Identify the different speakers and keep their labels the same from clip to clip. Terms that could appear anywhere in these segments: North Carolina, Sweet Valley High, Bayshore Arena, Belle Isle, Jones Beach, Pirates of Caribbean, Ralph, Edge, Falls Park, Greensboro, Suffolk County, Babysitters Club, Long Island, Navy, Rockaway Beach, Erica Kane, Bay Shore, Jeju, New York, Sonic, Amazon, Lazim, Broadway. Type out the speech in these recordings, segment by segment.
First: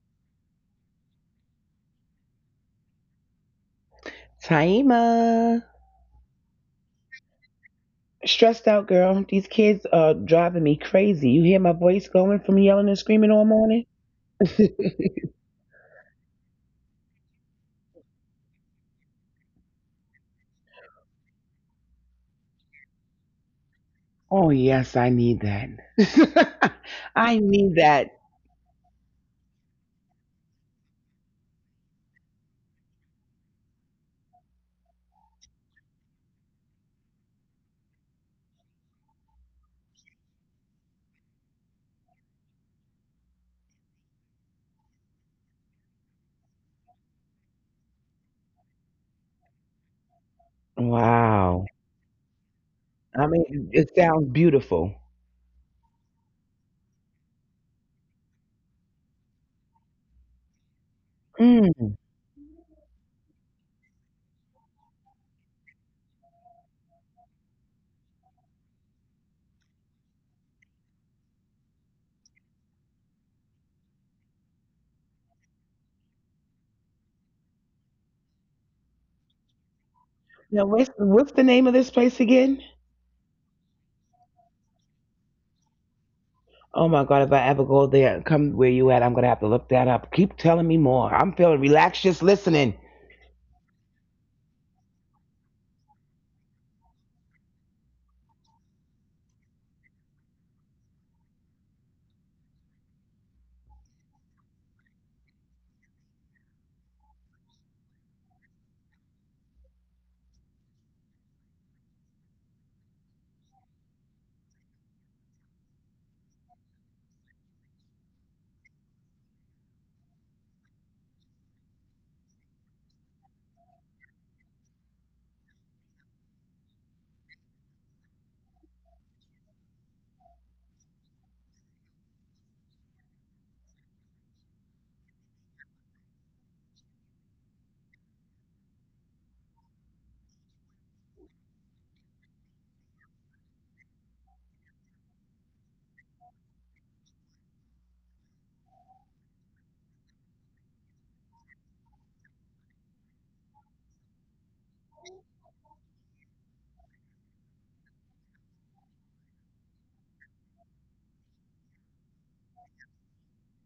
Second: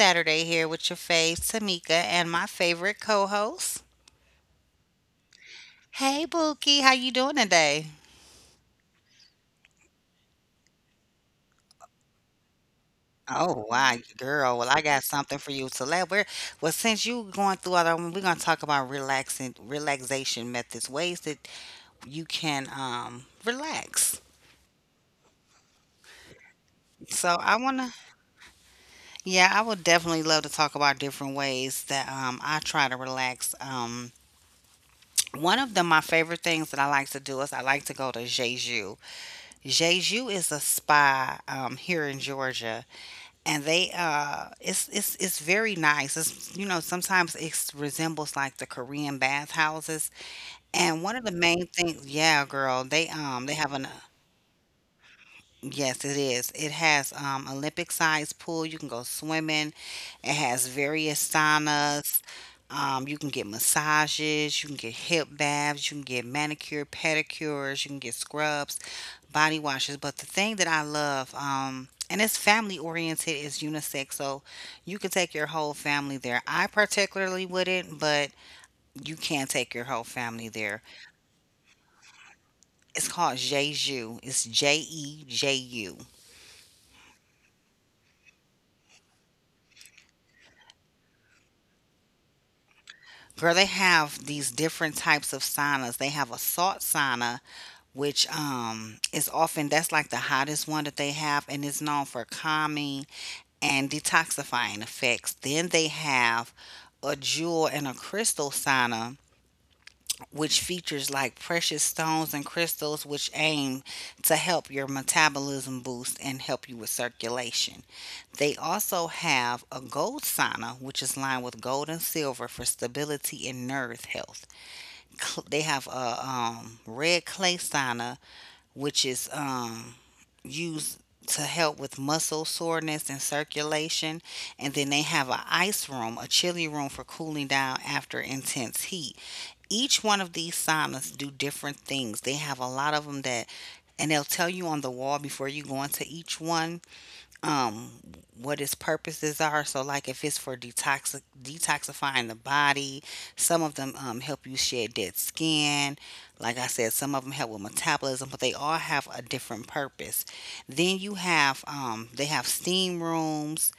Speaker 1: Saturday here with your fave Tamika and my favorite co-host.
Speaker 2: Taima.
Speaker 1: Hey Bookie, how you doing today?
Speaker 2: Stressed out, girl. These kids are driving me crazy. You hear my voice going from yelling and screaming all
Speaker 1: Oh
Speaker 2: morning?
Speaker 1: wow, girl. Well, I got something for you. So let we're well since you going through all that, we're gonna talk about relaxing relaxation methods, ways that you can relax.
Speaker 2: Oh, yes, I need that.
Speaker 1: So
Speaker 2: I
Speaker 1: I
Speaker 2: need
Speaker 1: wanna
Speaker 2: that.
Speaker 1: Yeah, I would definitely love to talk about different ways that I try to relax. One of the my favorite things that I like to do is I like to go to Jeju. Jeju is a spa here in Georgia, and they it's very nice. It's, sometimes it resembles like the Korean bathhouses, and one of the main
Speaker 2: Wow.
Speaker 1: things, yeah, girl, they
Speaker 2: I
Speaker 1: um they have
Speaker 2: mean,
Speaker 1: an
Speaker 2: it sounds beautiful.
Speaker 1: yes, it is. It has Olympic-sized pool. You can go swimming. It has various
Speaker 2: Mm.
Speaker 1: saunas. You can get massages. You can get hip baths. You can get manicure, pedicures. You can get scrubs, body washes. But the thing that I love, and it's family-oriented, is unisex. So you can take your whole family there. I particularly wouldn't, but you can take your whole family
Speaker 2: Now,
Speaker 1: there.
Speaker 2: what's the name of this place again?
Speaker 1: It's called Jeju. It's JEJU.
Speaker 2: Oh my God, if I ever go there, come where you at, I'm going to have to look that up. Keep telling me more. I'm feeling relaxed just listening.
Speaker 1: Girl, they have these different types of saunas. They have a salt sauna, which is often that's like the hottest one that they have and is known for calming and detoxifying effects. Then they have a jewel and a crystal sauna, which features like precious stones and crystals, which aim to help your metabolism boost and help you with circulation. They also have a gold sauna, which is lined with gold and silver for stability and nerve health they have a red clay sauna, which is used to help with muscle soreness and circulation. And then they have a ice room, a chilly room for cooling down after intense heat. Each one of these saunas do different things. They have a lot of them that, and they'll tell you on the wall before you go into each one um what its purposes are, so like if it's for detoxifying the body, some of them help you shed dead skin. Like I said, some of them help with metabolism, but they all have a different purpose. Then you have they have steam rooms,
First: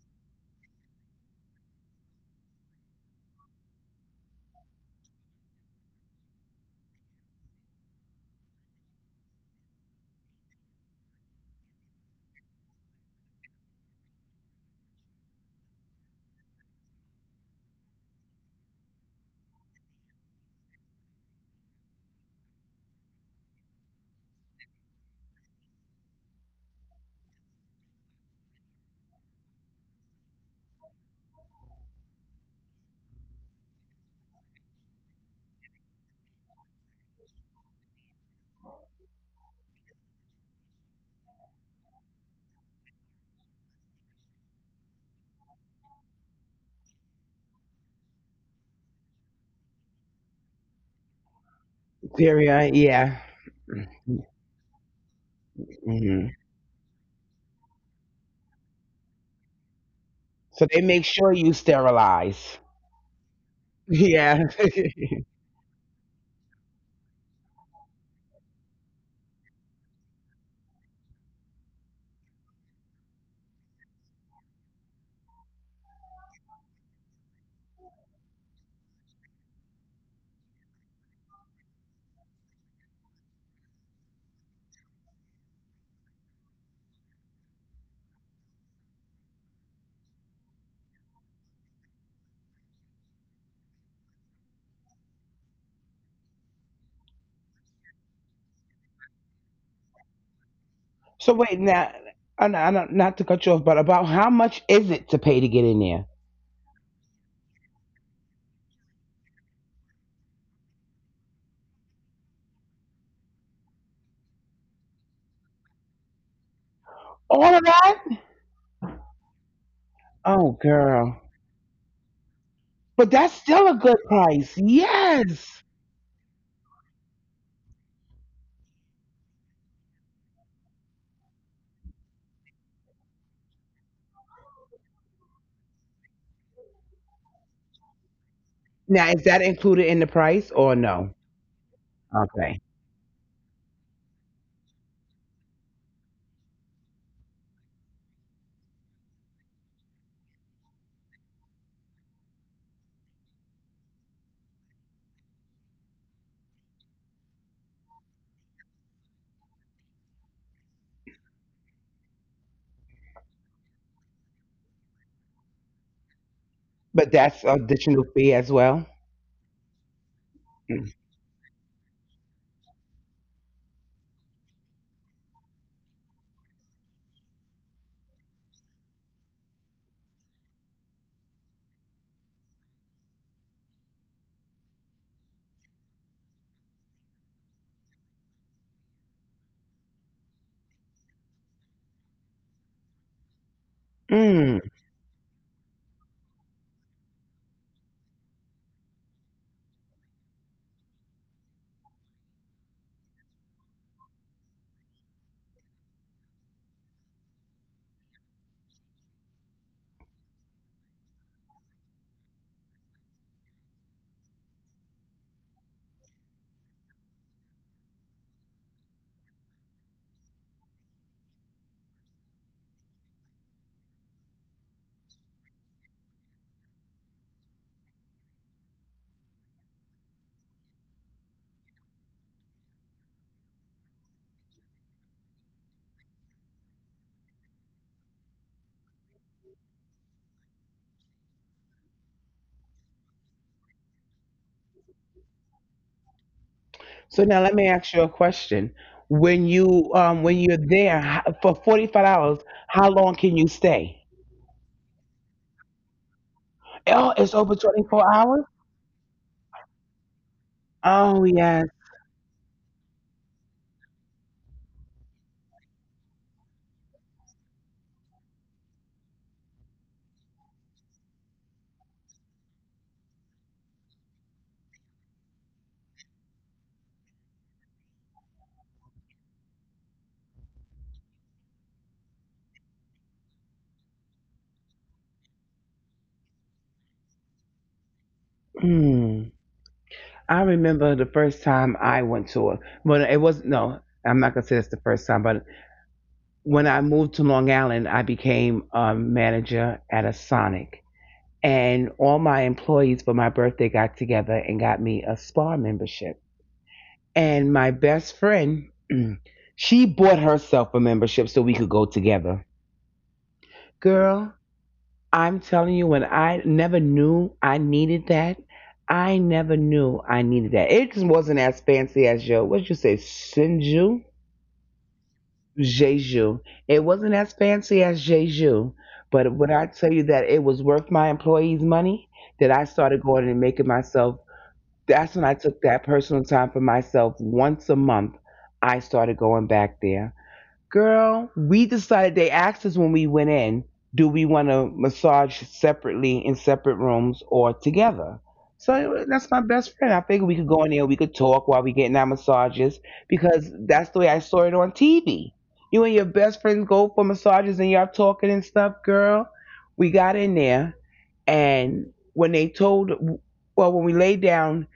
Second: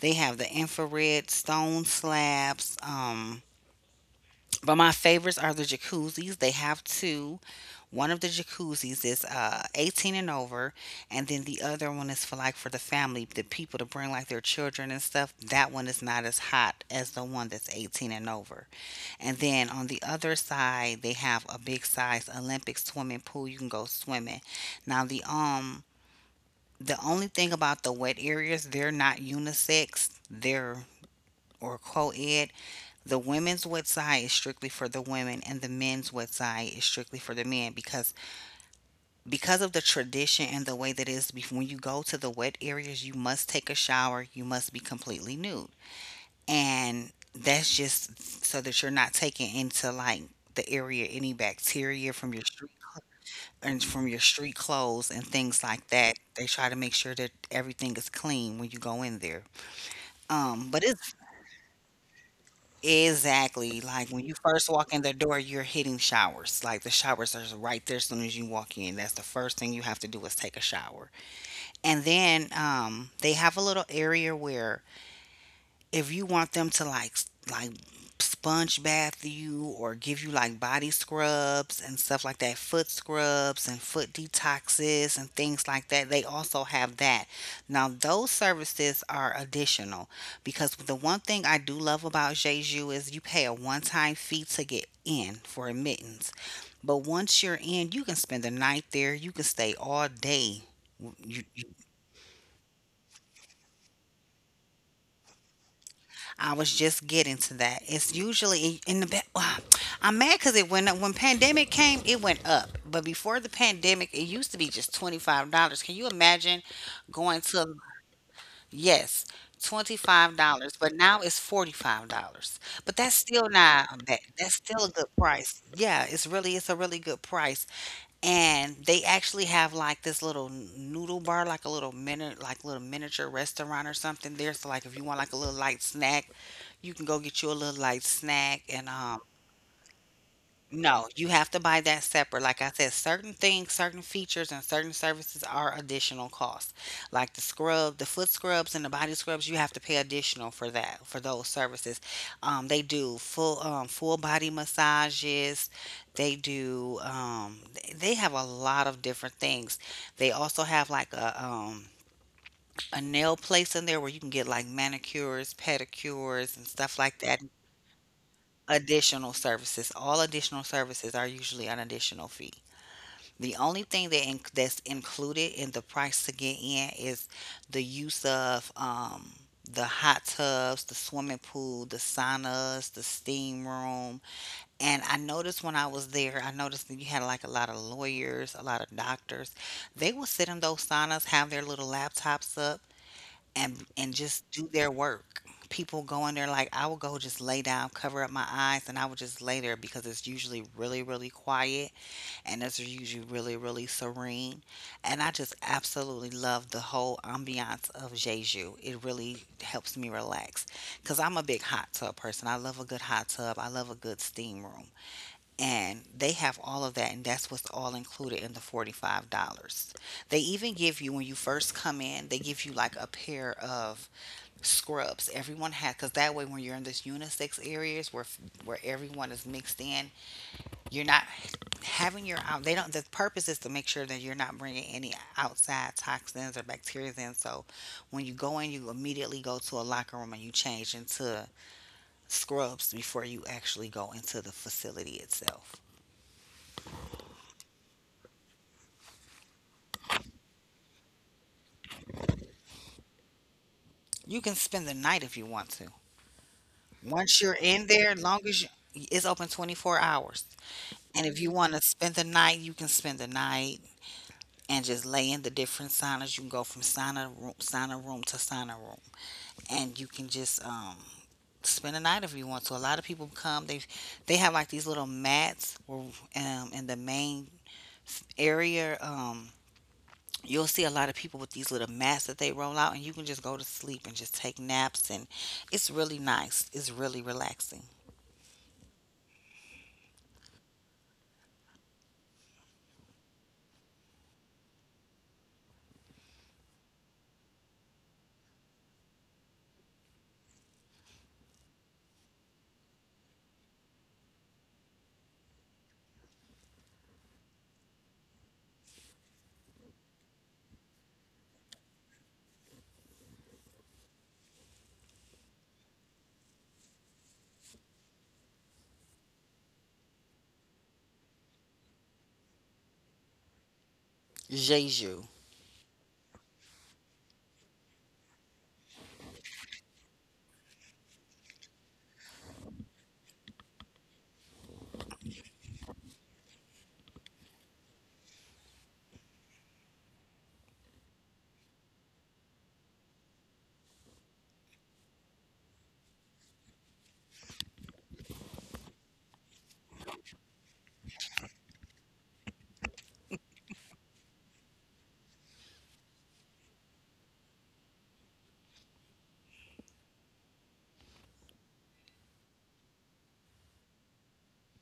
Speaker 1: they have the infrared stone slabs, but my favorites are the jacuzzis. They have two. One of the jacuzzis is 18 and over, and then the other one is for the family, the people to bring like their children and stuff. That one is not as hot as the one that's 18 and over. And then on the other side, they have a big size Olympic swimming pool. You can go swimming. Now the only thing about the wet areas, they're not unisex. They're or co-ed, the women's wet website is strictly for the women, and the men's wet website is strictly for the men because of the tradition and the way that it is. When you go to the wet areas, you must take a shower. You must be completely nude, and that's just so that you're not taking into like the area any bacteria from your
Speaker 2: Syria,
Speaker 1: street
Speaker 2: yeah.
Speaker 1: and from your street clothes and things like that.
Speaker 2: Mhm.
Speaker 1: They try to make sure that everything is clean when you go in there.
Speaker 2: So they
Speaker 1: But
Speaker 2: make
Speaker 1: it's
Speaker 2: sure you sterilize.
Speaker 1: Exactly. Like when you
Speaker 2: Yeah.
Speaker 1: first walk in the door, you're hitting showers. Like the showers are right there as soon as you walk in. That's the first thing you have to do is take a shower. And then they have a little area where if you want them to sponge bath you or give you like body scrubs and stuff like that, foot scrubs and foot detoxes and things like that, they also have that. Now those services are additional because the one thing I do love about Jeju is you pay a one-time fee to get in for admittance. But once you're in, you can spend the night there, you can stay all day.
Speaker 2: So
Speaker 1: You,
Speaker 2: wait now, I know, not to cut you off, but about how much is it to pay to get in there?
Speaker 1: I was just getting to that. It's usually in the back. I'm mad because it went up when pandemic came. It went up, but before the pandemic, it used to be just $25. Can you imagine going
Speaker 2: All of
Speaker 1: to
Speaker 2: that?
Speaker 1: yes, twenty five
Speaker 2: Oh,
Speaker 1: dollars, but now
Speaker 2: girl.
Speaker 1: it's $45. But
Speaker 2: But
Speaker 1: that's
Speaker 2: that's
Speaker 1: still
Speaker 2: still a
Speaker 1: not
Speaker 2: good
Speaker 1: a bad.
Speaker 2: price.
Speaker 1: That's still a good
Speaker 2: Yes.
Speaker 1: price. Yeah, it's a really good price, and they actually have like this little noodle bar, like a little mini, like little miniature restaurant or something there. So like if you want like a little light snack, you can go get you a little light snack, and
Speaker 2: Now, is that included in the price or
Speaker 1: no,
Speaker 2: no?
Speaker 1: you have to buy that separate.
Speaker 2: Okay.
Speaker 1: Like I said, certain things, certain features, and certain services are additional costs. Like the scrub, the foot scrubs, and the body scrubs, you have to pay additional for those services. They do full body massages. They have a lot of different things. They also have like a nail place in there where you can get like manicures, pedicures, and stuff
Speaker 2: But
Speaker 1: like that.
Speaker 2: that's additional fee as well.
Speaker 1: Additional services. All additional services are usually an additional fee. The only thing that's included in the price to get in is the use of the hot tubs, the swimming pool, the saunas, the steam room. And I noticed when I was there, I noticed that you had like a lot of lawyers, a lot of doctors. They would sit in those saunas, have their little laptops up, and just do
Speaker 2: Mm.
Speaker 1: their work. People go in there like I will go just lay down, cover up my eyes, and I will just lay there because it's usually really, really quiet, and it's usually really, really serene. And I just absolutely love the whole ambiance of Jeju. It really helps me relax because I'm a big hot tub person. I love a good hot tub. I love a good steam room, and they have all of that, and that's what's all included in the $45. They even give you when you first come in, they give you like a pair of scrubs. Everyone had because that way when you're in this unisex areas where everyone is mixed in, you're not having your out. They don't. The purpose is to make sure that you're not bringing any outside toxins or bacteria in. So when you go in, you immediately go to a locker room and you change into scrubs before you actually go into the facility itself.
Speaker 2: So now let me ask you a question. When you when you're there for $45, how long can you stay?
Speaker 1: You can spend the night if you want to.
Speaker 2: Oh,
Speaker 1: Once
Speaker 2: it's
Speaker 1: you're
Speaker 2: over
Speaker 1: in
Speaker 2: twenty
Speaker 1: there,
Speaker 2: four
Speaker 1: long
Speaker 2: hours.
Speaker 1: as you, it's open 24 hours. And
Speaker 2: Oh
Speaker 1: if you want
Speaker 2: yes.
Speaker 1: to spend the night, you can spend the night and just lay in the different saunas. You can go from sauna room, to sauna room, and you can just spend a night if you want to. A lot of people come. They have like these little mats where, in the main area. You'll see a lot of people with these little mats that they roll out, and you can just go to sleep and just take naps. And it's really nice. It's really relaxing.
Speaker 2: Hmm. I remember the first time I went to a well it was no, I'm not gonna say it's the first time, but when I moved to Long Island, I became a manager at a Sonic, and all my employees for my birthday got together and got me a spa membership. And my best friend, she bought herself a membership so we could go together. Girl, I'm telling you, when I never knew I needed that, I never knew I needed that. It just wasn't as fancy as your, what'd you say, Sinju?
Speaker 1: Jeju.
Speaker 2: Jeju. It wasn't as fancy as Jeju, but when I tell you that it was worth my employees' money, that I started going and making myself, that's when I took that personal time for myself once a month. I started going back there. Girl, we decided they asked us when we went in, do we want to massage separately in separate rooms or together? So that's my best friend. I figured we could go in there, we could talk while we getting our massages because that's the way I saw it on TV. You and your best friends go for massages and y'all talking and stuff, girl. We got in there and when they told, well, when we laid down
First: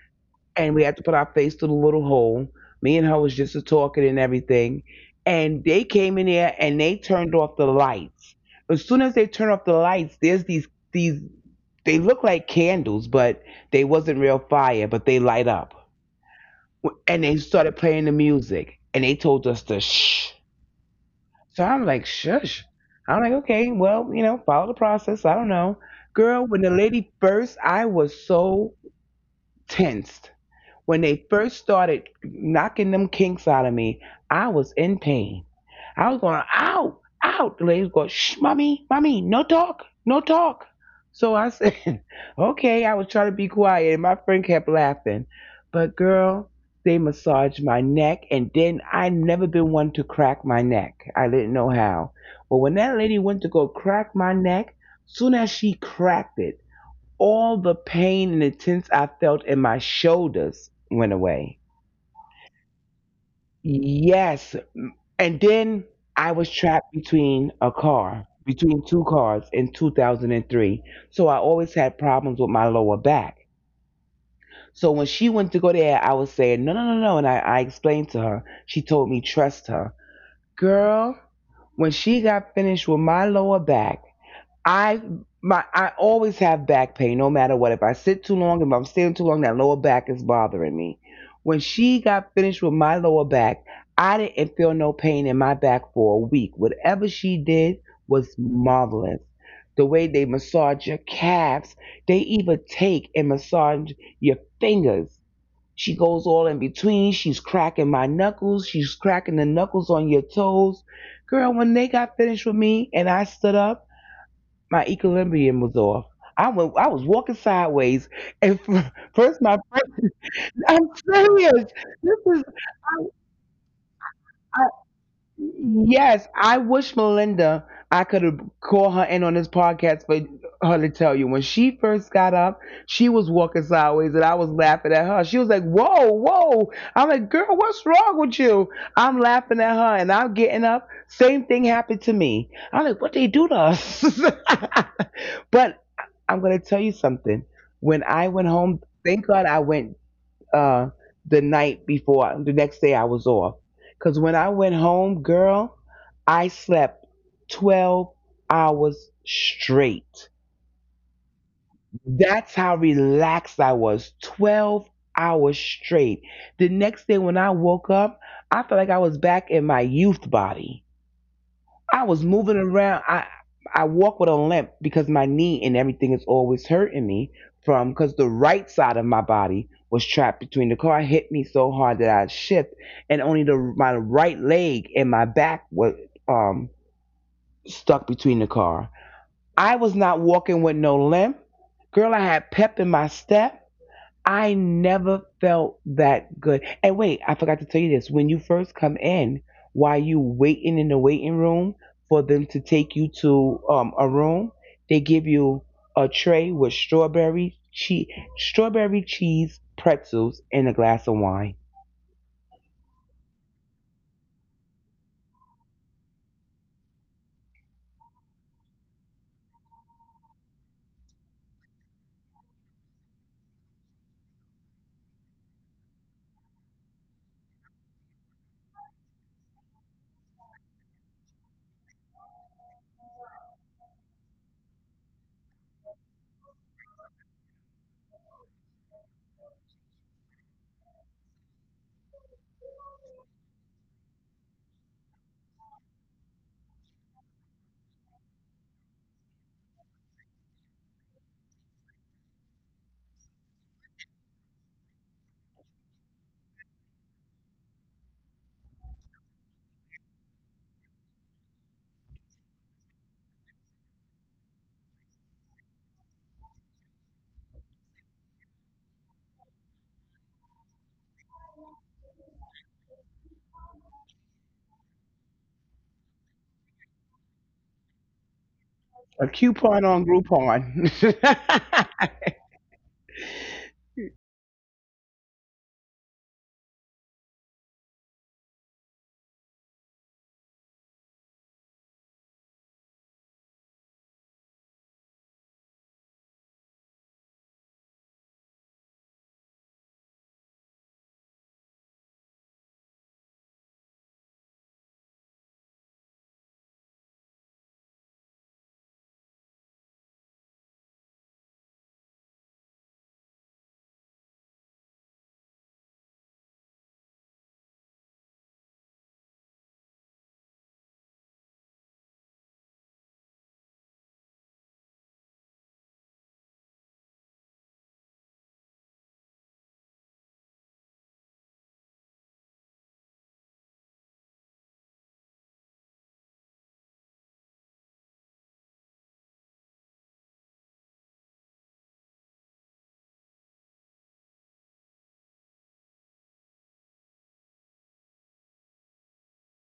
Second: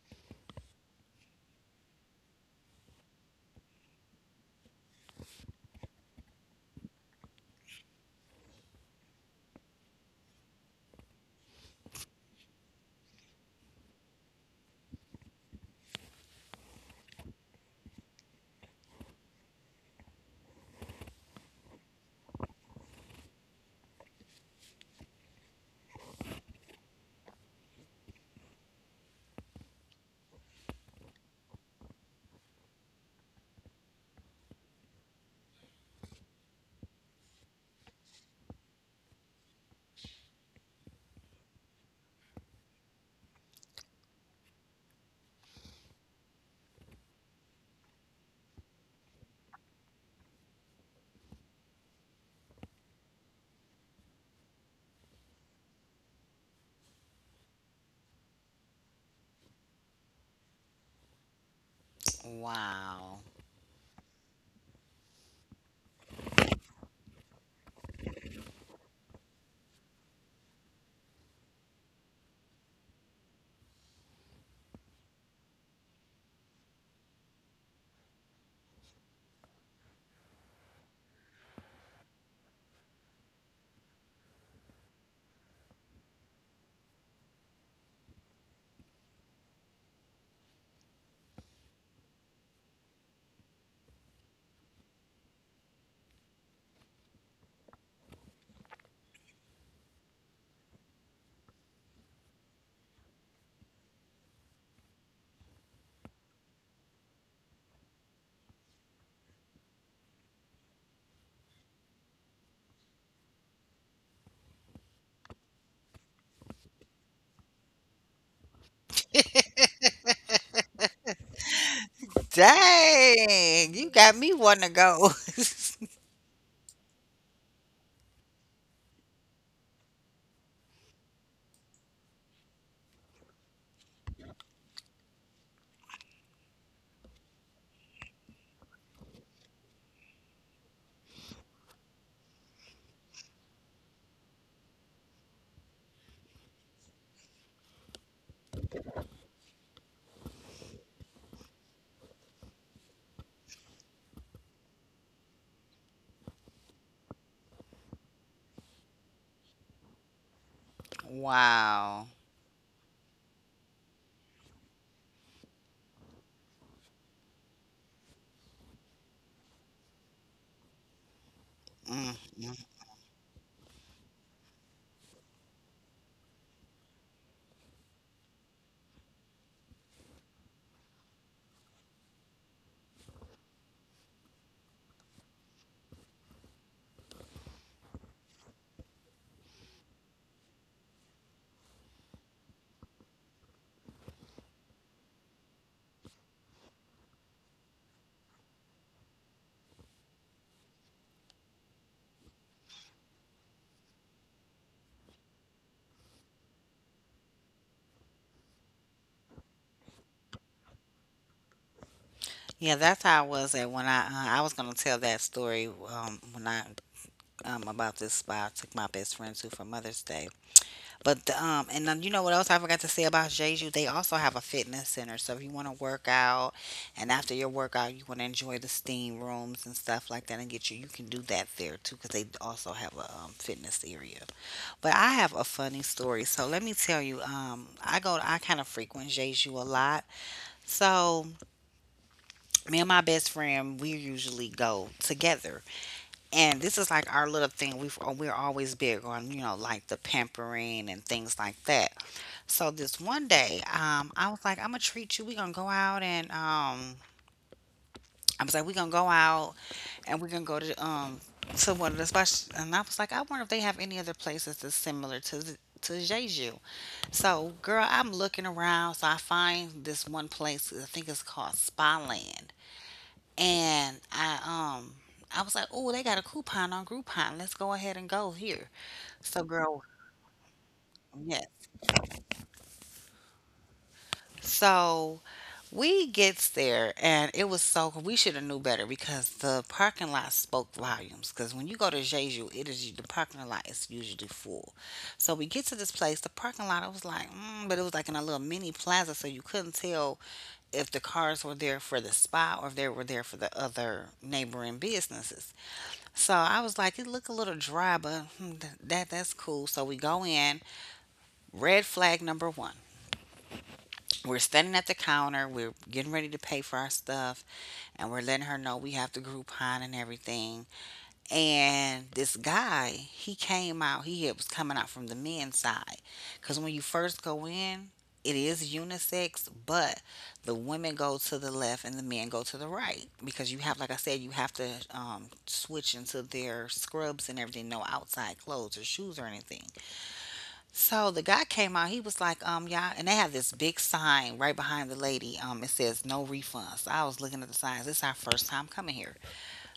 Speaker 2: and we had to put our face through the little hole. Me and her was just talking and everything. And they came in there and they turned off the lights. As soon as they turn off the lights, there's these, they look like candles, but they wasn't real fire, but they light up. And they started playing the music and they told us to shh. So I'm like, shush. I'm like, okay, well, you know, follow the process. I don't know. Girl, when the lady first, I was so tensed. When they first started knocking them kinks out of me, I was in pain. I was going, ow, ow. The lady was going, shh, mommy, mommy, no talk, no talk. So I said, okay. I was trying to be quiet, and my friend kept laughing. But girl, they massaged my neck, and then I never been one to crack my neck. I didn't know how. But when that lady went to go crack my neck, soon as she cracked it, all the pain and intense I felt in my shoulders went away.
Speaker 1: Wow.
Speaker 2: Yes. And then I was trapped between a car, between two cars in 2003. So I always had problems with my lower back. So when she went to go there, I was saying, no, no, no, no. And I explained to her. She told me, trust her. Girl, when she got finished with my lower back, I my I always have back pain, no matter what. If I sit too long, if I'm standing too long, that lower back is bothering me. When she got finished with my lower back, I didn't feel no pain in my back for a week. Whatever she did was marvelous. The way they massage your calves, they even take and massage your fingers. She goes all in between. She's cracking my knuckles. She's cracking the knuckles on your toes. Girl, when they got finished with me and I stood up, my equilibrium was off. I went, I was walking sideways, and first my friend, I'm serious. This is.
Speaker 1: Dang, you got me wanting to go.
Speaker 2: Yes, I wish Melinda I could have called her in on this podcast for her to tell you. When she first got up, she was walking sideways and I was laughing at her. She was like, whoa, whoa. I'm like, girl, what's wrong with you? I'm laughing at her and I'm getting up. Same thing happened to me. I'm like, what they do to us? But I'm gonna tell you something. When I went home, thank God I went uh, the night before. The next day I was off. Because when I went home, girl, I slept 12 hours straight.
Speaker 1: wow.
Speaker 2: That's how relaxed I was. 12 hours straight. The next day when I woke up, I felt like I was back in my youth body. I
Speaker 1: Mm
Speaker 2: was
Speaker 1: mm.
Speaker 2: moving around. I walk with a limp because my knee and everything is always hurting me from because the right side of my body was trapped between the car. It hit me so hard that I shift and only the my right leg and my back was um stuck between the car. I was not walking with no limp. Girl, I had pep in my step. I never felt that good. And wait, I forgot to tell you this. When you first come in, while you waiting in the waiting room for them to take you to a room, they give you a tray with strawberry cheese pretzels, and a glass of wine.
Speaker 1: Yeah, that's how I was at when I was gonna tell that story when I, about this spa I took my best friend to for Mother's Day. But and then you know what else I forgot to say about Jeju? They also have a fitness center, so if you want to work out, and after your workout you want to enjoy the steam rooms and stuff like that, and get you you can do that there too because they also have a fitness area. But I have a funny story, so let me tell you. I kind of frequent Jeju a lot, so. Me and my best friend, we usually go together. And this is like our little thing. We've, we're always big on, you know, like the pampering and things like that. So this one day, I was like, I'm going to treat you. We're going to go out and, I was like, we're going to go out and we're going to go to, one of the spots. And I was like, I wonder if they have any other places that's similar to to Jeju. So, girl, I'm looking around. So I find this one place. I think it's called Spa Land, and I was like, "Oh, they got a coupon on Groupon. Let's go ahead and go here."
Speaker 2: A
Speaker 1: So, girl,
Speaker 2: coupon on Groupon.
Speaker 1: yes. So we gets there, and it was so we should have knew better because the parking lot spoke volumes. Because when you go to Jeju, it is the parking lot is usually full. So we get to this place, the parking lot. I was like, but it was like in a little mini plaza, so you couldn't tell if the cars were there for the spa or if they were there for the other neighboring businesses. So I was like, it looked a little dry, but that's cool. So we go in. Red flag number one. We're standing at the counter. We're getting ready to pay for our stuff, and we're letting her know we have the Groupon and everything. And this guy, he came out, was coming out from the men's side. Because when you first go in, it is unisex, but the women go to the left and the men go to the right. Because you have, like I said, you have to switch into their scrubs and everything, no outside clothes or shoes or anything. So the guy came out, he was like, y'all, and they have this big sign right behind the lady. It says no refunds. So I was looking at the signs. This is our first time coming here.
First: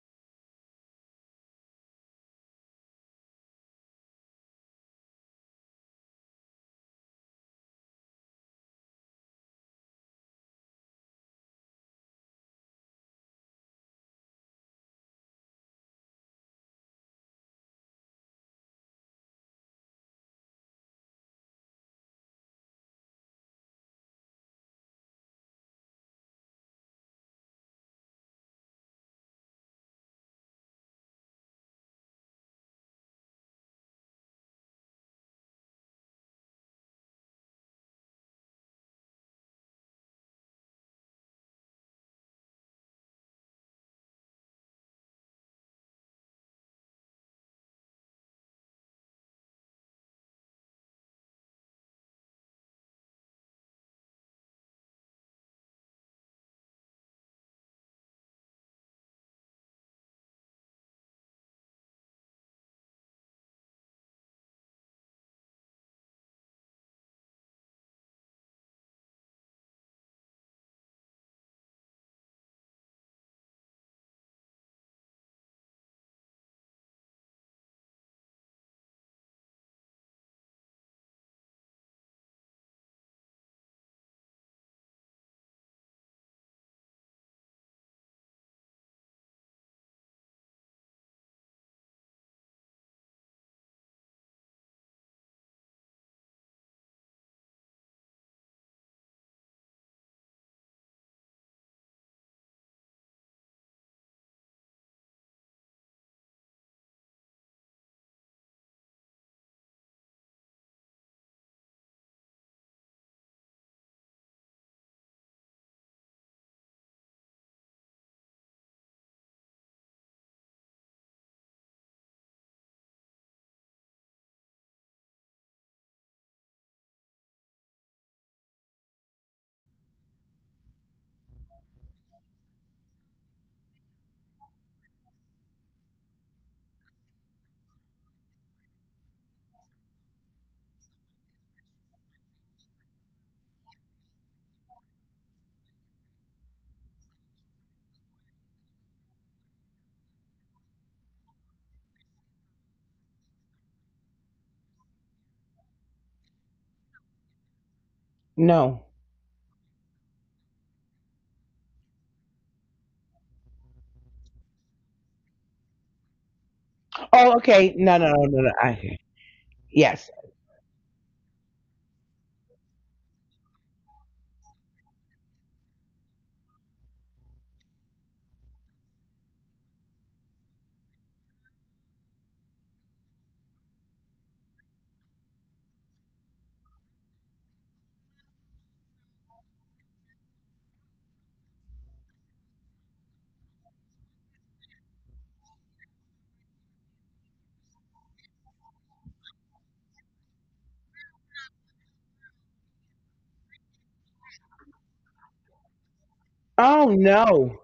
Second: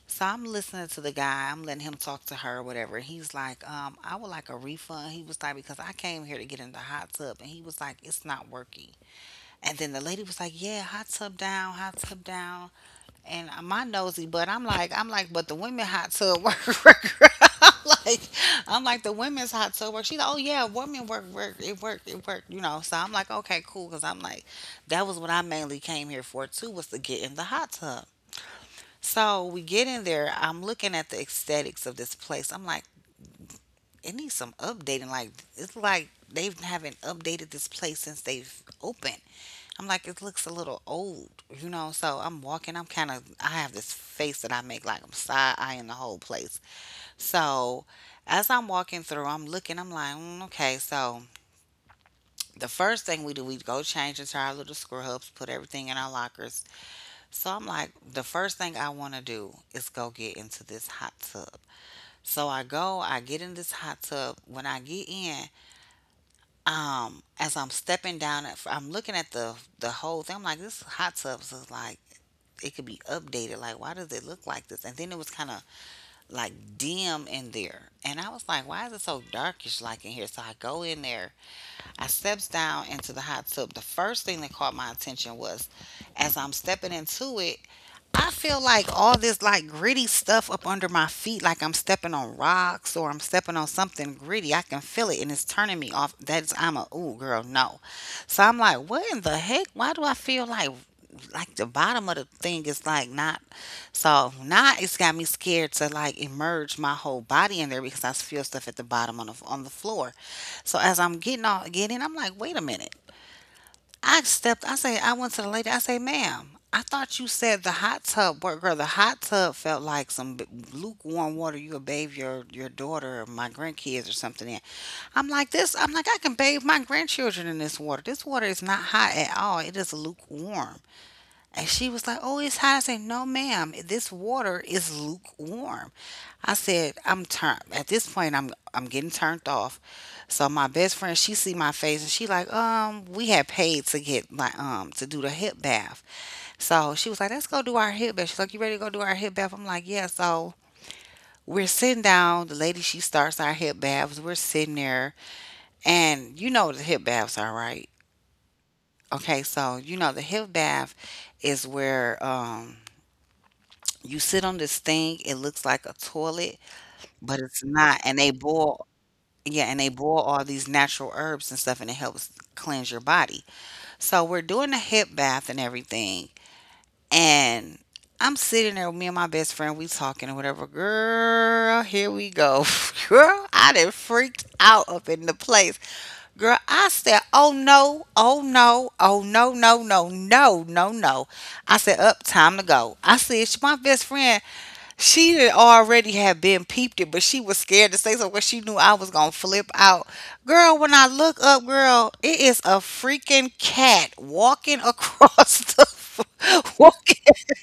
Speaker 1: So I'm listening to the guy. I'm letting him talk to her, whatever. He's like, I would like a refund. He was like, because I came here to get in the hot tub, and he was like, it's not working. And then the lady was like, yeah, hot tub down, hot tub down. And my nosy, but I'm like, but the women hot tub work. I'm like, I'm like the women's hot tub work. She's like, oh yeah, women work, work, it worked, it worked. So I'm like, okay, cool, because I'm like, that was what I mainly came here for too, was to get in the hot tub. So we get in there. I'm looking at the aesthetics of this place. I'm like, it needs some updating. Like it's like they haven't updated this place since they've opened. I'm like, it looks a little old. So I'm walking. I'm kind of. I have this face that I make like I'm side eyeing the whole place. So as I'm walking through, I'm looking. I'm like, okay. So the first thing we do, we go change into our little scrubs, put everything in our lockers. So I'm like, the first thing I want to do is go get into this hot tub. So I get in this hot tub. When I get in, as I'm stepping down, I'm looking at the whole thing. I'm like, this hot tub is like it could be updated. Like, why does it look like this? And then it was kind of like dim in there. And I was like, why is it so darkish like in here? So I go in there, I steps down into the hot tub. The first thing that caught my attention was as I'm stepping into it, I feel like all this like gritty stuff up under my feet, like I'm stepping on rocks or I'm stepping on something gritty. I can feel it and it's turning me off. That's I'm a ooh girl, no. So I'm like, what in the heck? Why do I feel like the bottom of the thing is like not so now it's got me scared to like emerge my whole body in there because I feel stuff at the bottom on the floor. So as I'm I'm like, wait a minute. I stepped. I went to the lady. I say, "Ma'am, I thought you said the hot tub worked, girl. The hot tub felt like some lukewarm water you would bathe your daughter or my grandkids or something in." I'm like this. I'm like I can bathe my grandchildren in this water. This water is not hot at all. It is lukewarm. And she was like, oh, it's hot. I said, no, ma'am, this water is lukewarm. I said, I'm turned at this point I'm getting turned off. So my best friend, she see my face and she like, we had paid to get like to do the hip bath. So she was like, let's go do our hip bath. She's like, you ready to go do our hip bath? I'm like, yeah, so we're sitting down, the lady she starts our hip baths, we're sitting there, and you know the hip baths are right.
Speaker 2: No.
Speaker 1: Okay, so you know the hip bath is where you sit on this thing, it looks like a toilet,
Speaker 2: Oh,
Speaker 1: but it's
Speaker 2: okay.
Speaker 1: not.
Speaker 2: No, no,
Speaker 1: And
Speaker 2: no,
Speaker 1: they
Speaker 2: no, no.
Speaker 1: boil,
Speaker 2: I,
Speaker 1: yeah, and they
Speaker 2: yes.
Speaker 1: boil all these natural herbs and stuff, and it helps cleanse your body. So we're doing a hip bath and everything. And I'm sitting there, with me and my best friend, we talking or whatever. Girl, here we go. Girl, I done freaked out up in the place. Girl, I said, oh no, oh no, oh no, no, no, no, no, no. I said, up, time to go. I said, My best friend, she had already had been peeped it, but she was scared to say so because she knew I was gonna flip out. Girl, when I look up, girl, it is a freaking cat walking across
Speaker 2: Oh
Speaker 1: walking.
Speaker 2: no.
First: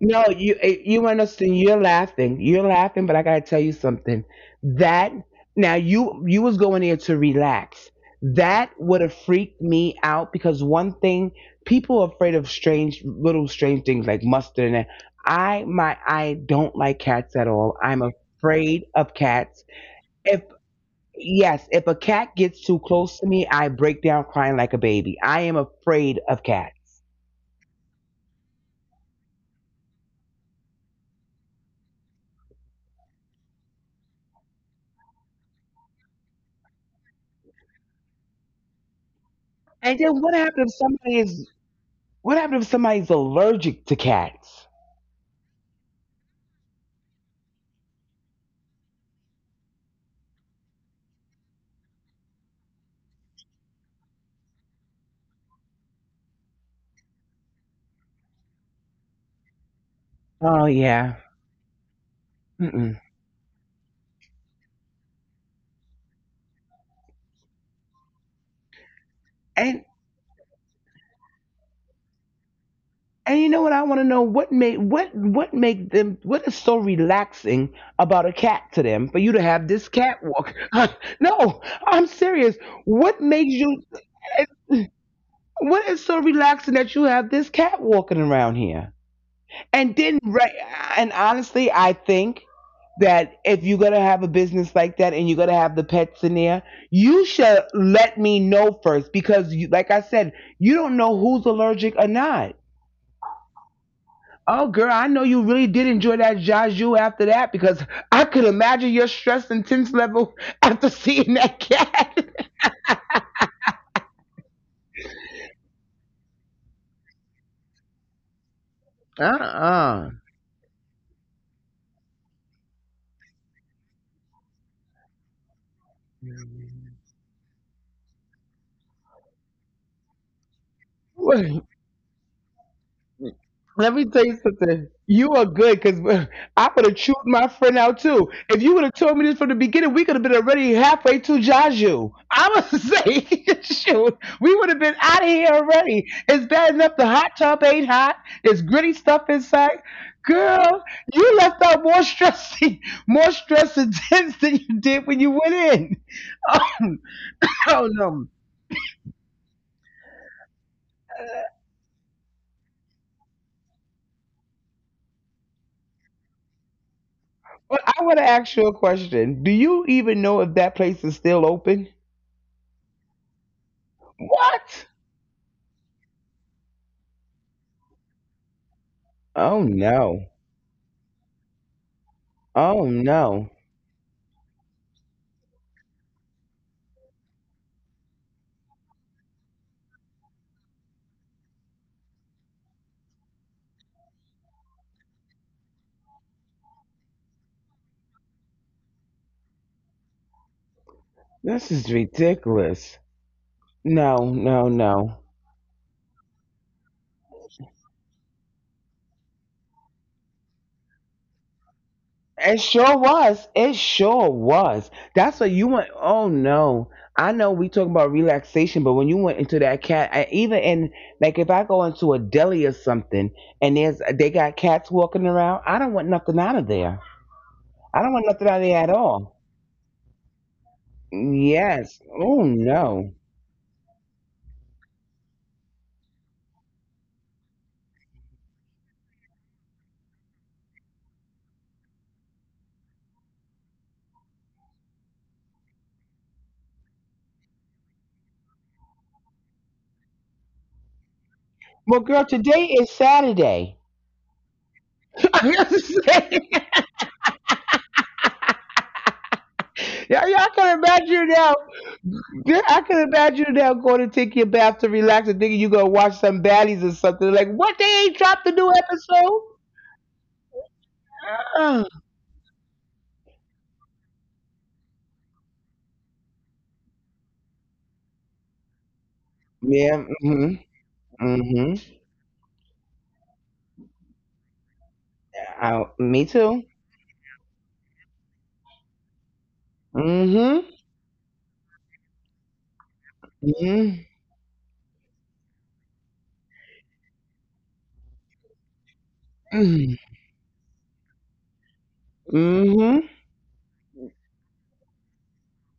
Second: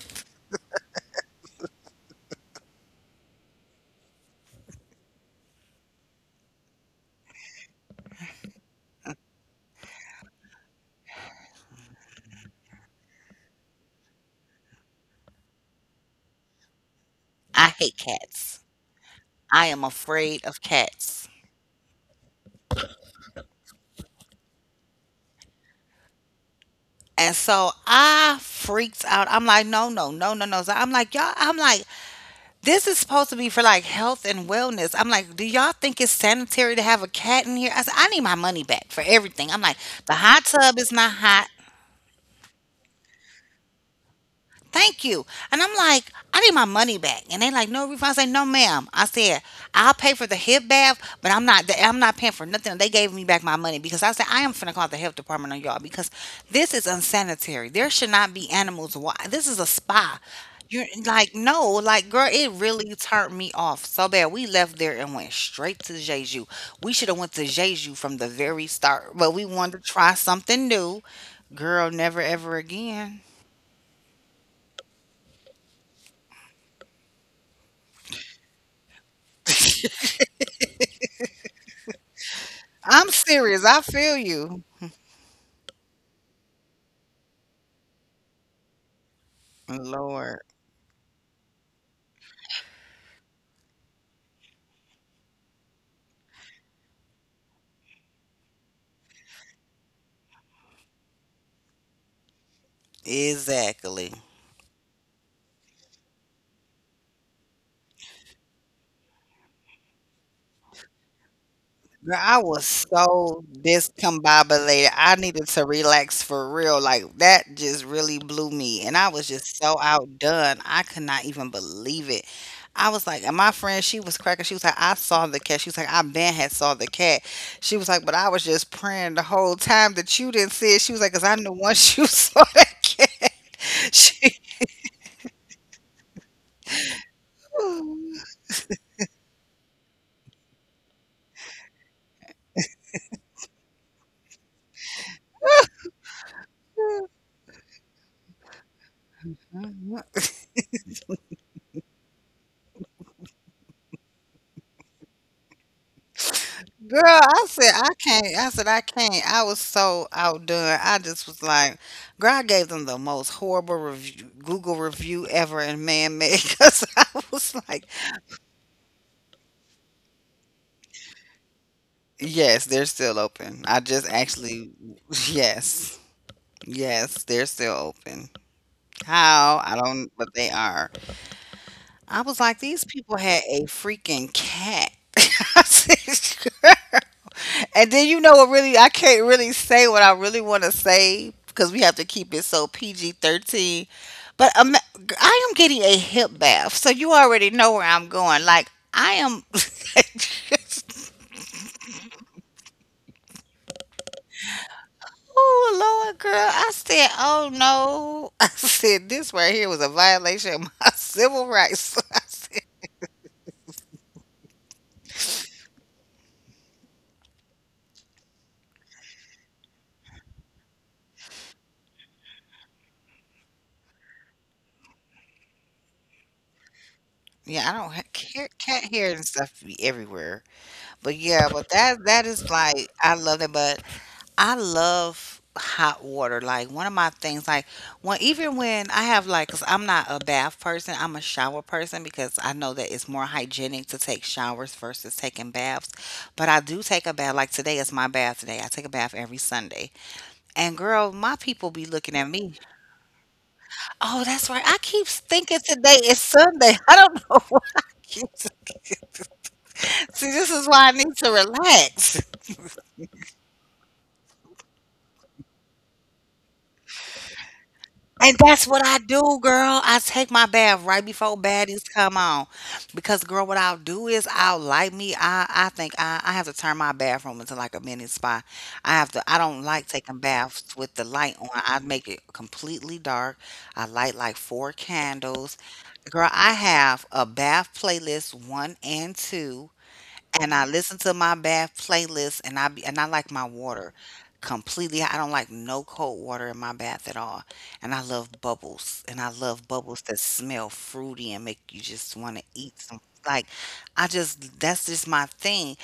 Speaker 2: No, you eh, you understand. You're laughing. You're laughing, but I gotta tell you something. That now you was going there to relax. That would have freaked me out because one thing people are afraid of strange little strange things like mustard and that. I my I don't like cats at
Speaker 1: I
Speaker 2: all.
Speaker 1: hate
Speaker 2: I'm
Speaker 1: cats.
Speaker 2: afraid of cats.
Speaker 1: I am
Speaker 2: If
Speaker 1: afraid of cats.
Speaker 2: yes, if a cat gets too close to me, I break down crying like a baby. I am afraid of cats.
Speaker 1: And so I freaked out. I'm like, no, no, no, no, no. So I'm like, y'all, I'm like, this is supposed to be for like health and wellness. I'm like, do y'all think it's sanitary to have a cat in here? I said, I need my money back for everything. I'm like,
Speaker 2: And
Speaker 1: the
Speaker 2: then what
Speaker 1: hot
Speaker 2: happens
Speaker 1: tub
Speaker 2: if
Speaker 1: is not
Speaker 2: somebody
Speaker 1: hot.
Speaker 2: is. What happened if somebody's allergic to cats?
Speaker 1: Thank you. And I'm like, I need my money back. And they like, no refund. I say, no, ma'am. I said, I'll pay for the hip bath, but I'm not paying for nothing. They gave me back my money because I said, I am finna call the health department on y'all because this is unsanitary. There should not be animals. Why? This is a spa.
Speaker 2: Oh
Speaker 1: You're
Speaker 2: yeah.
Speaker 1: like, no, like, girl, it really
Speaker 2: Mm-mm.
Speaker 1: turned me off so bad. We left there and went straight to Jeju. We should have went to Jeju from the very start, but we wanted
Speaker 2: And
Speaker 1: to try something new. Girl, never ever again.
Speaker 2: and you know what I want to know what made what make them what is so relaxing about a cat to them for you to have this cat walk? No, I'm serious.
Speaker 1: I'm
Speaker 2: What makes
Speaker 1: serious. I
Speaker 2: you,
Speaker 1: feel you.
Speaker 2: what is so relaxing that you have this cat walking around here? And didn't
Speaker 1: Lord.
Speaker 2: right, and honestly I think that if you're going to have a business like that and you're going to have the pets in there, you should let me know first because you, like I said, you don't know who's allergic or not.
Speaker 1: Exactly.
Speaker 2: Oh girl, I know you really did enjoy that Jaju after that because I could imagine your stress and tense level after seeing that
Speaker 1: Girl, I
Speaker 2: cat.
Speaker 1: was so discombobulated. I needed to relax for real. Like that just really blew me. And I was just so
Speaker 2: Uh-uh.
Speaker 1: outdone. I could not even believe it. I was like, and my friend, she was cracking. She was like, I saw the cat. She was like, I been had saw the cat. She was like, but I was just praying the whole time that you didn't see it. She was like, because I knew once you saw that cat.
Speaker 2: Let me tell you
Speaker 1: She
Speaker 2: something. You are good because I would have chewed my friend out too. If you would have told me this from the beginning, we could have been already halfway to Jaju. I was say, shoot, we would have been out of here already. It's bad enough the hot tub ain't hot. There's gritty stuff inside. Girl, you left out more stress, more stress intense than you did when you went in. Um,
Speaker 1: Girl, I said
Speaker 2: oh
Speaker 1: I
Speaker 2: no.
Speaker 1: can't. I said I can't. I was so outdone. I just was like, girl, I gave them the most horrible review, Google review ever, and man made. Because I was like,
Speaker 2: But I want to ask you a question. Do you even know if that place is still open?
Speaker 1: yes, they're still open. I just actually,
Speaker 2: What?
Speaker 1: yes, yes, they're still open. How
Speaker 2: Oh
Speaker 1: I don't, but
Speaker 2: no.
Speaker 1: they are. I was like, these
Speaker 2: Oh
Speaker 1: people had
Speaker 2: no.
Speaker 1: a freaking cat. I said, "Girl." And then you know what really I can't really say what I really want to say because we have to keep it so PG 13. But I am getting a hip bath, so you already know where I'm going. Like I am
Speaker 2: This is ridiculous. No, no, no.
Speaker 1: Oh Lord, girl! I said, "Oh no!" I said, "This right here was a violation of my civil rights." I said,
Speaker 2: It sure was. It sure was. That's what you went. Oh no. I know we talk about relaxation, but when you went into that cat, I, even in, like if I go into a deli or something and there's they got cats walking around, I don't want nothing out of there.
Speaker 1: "Yeah, I don't ha-
Speaker 2: I don't want nothing out
Speaker 1: cat,
Speaker 2: of there
Speaker 1: cat
Speaker 2: at
Speaker 1: hair and
Speaker 2: all.
Speaker 1: stuff be everywhere." But yeah, but
Speaker 2: Yes.
Speaker 1: that
Speaker 2: Oh
Speaker 1: is like
Speaker 2: no.
Speaker 1: I love it, but I love hot water. Like one of my things, like when even when I have like, cause I'm not a bath person, I'm a shower person because I know that it's more hygienic to take showers versus taking baths. But I do take a bath. Like today is my bath today. I take a bath every Sunday. And girl, my people be
Speaker 2: Well,
Speaker 1: looking
Speaker 2: girl,
Speaker 1: at me.
Speaker 2: today is Saturday.
Speaker 1: Oh, that's right. I keep thinking
Speaker 2: I was
Speaker 1: today is
Speaker 2: gonna say,
Speaker 1: Sunday. I don't know.
Speaker 2: yeah,
Speaker 1: See,
Speaker 2: y'all
Speaker 1: this is
Speaker 2: can
Speaker 1: why I need
Speaker 2: imagine
Speaker 1: to
Speaker 2: now.
Speaker 1: relax.
Speaker 2: Yeah, I can imagine now going to take your bath to relax and thinking you gonna watch some baddies or something. Like, what they ain't
Speaker 1: And
Speaker 2: dropped the
Speaker 1: that's
Speaker 2: new
Speaker 1: what I do,
Speaker 2: episode?
Speaker 1: girl. I take my bath right before
Speaker 2: Uh,
Speaker 1: baddies come on. Because girl, what I'll do is I'll light me. I think I have to turn my bathroom into like a mini spa. I have to I don't like
Speaker 2: yeah.
Speaker 1: taking
Speaker 2: Mhm.
Speaker 1: baths with the light on. I
Speaker 2: Mhm.
Speaker 1: make it completely dark. I light like four candles.
Speaker 2: I-
Speaker 1: Girl,
Speaker 2: Me
Speaker 1: I
Speaker 2: too.
Speaker 1: have a bath playlist one and two and I
Speaker 2: Mhm.
Speaker 1: listen to my bath playlist and I like my water
Speaker 2: Mhm.
Speaker 1: completely. I don't like no cold water in my bath at all. And I love bubbles and I love
Speaker 2: Mhm.
Speaker 1: bubbles that smell fruity and make you just want to eat some.
Speaker 2: Mhm.
Speaker 1: Like I just that's just my thing.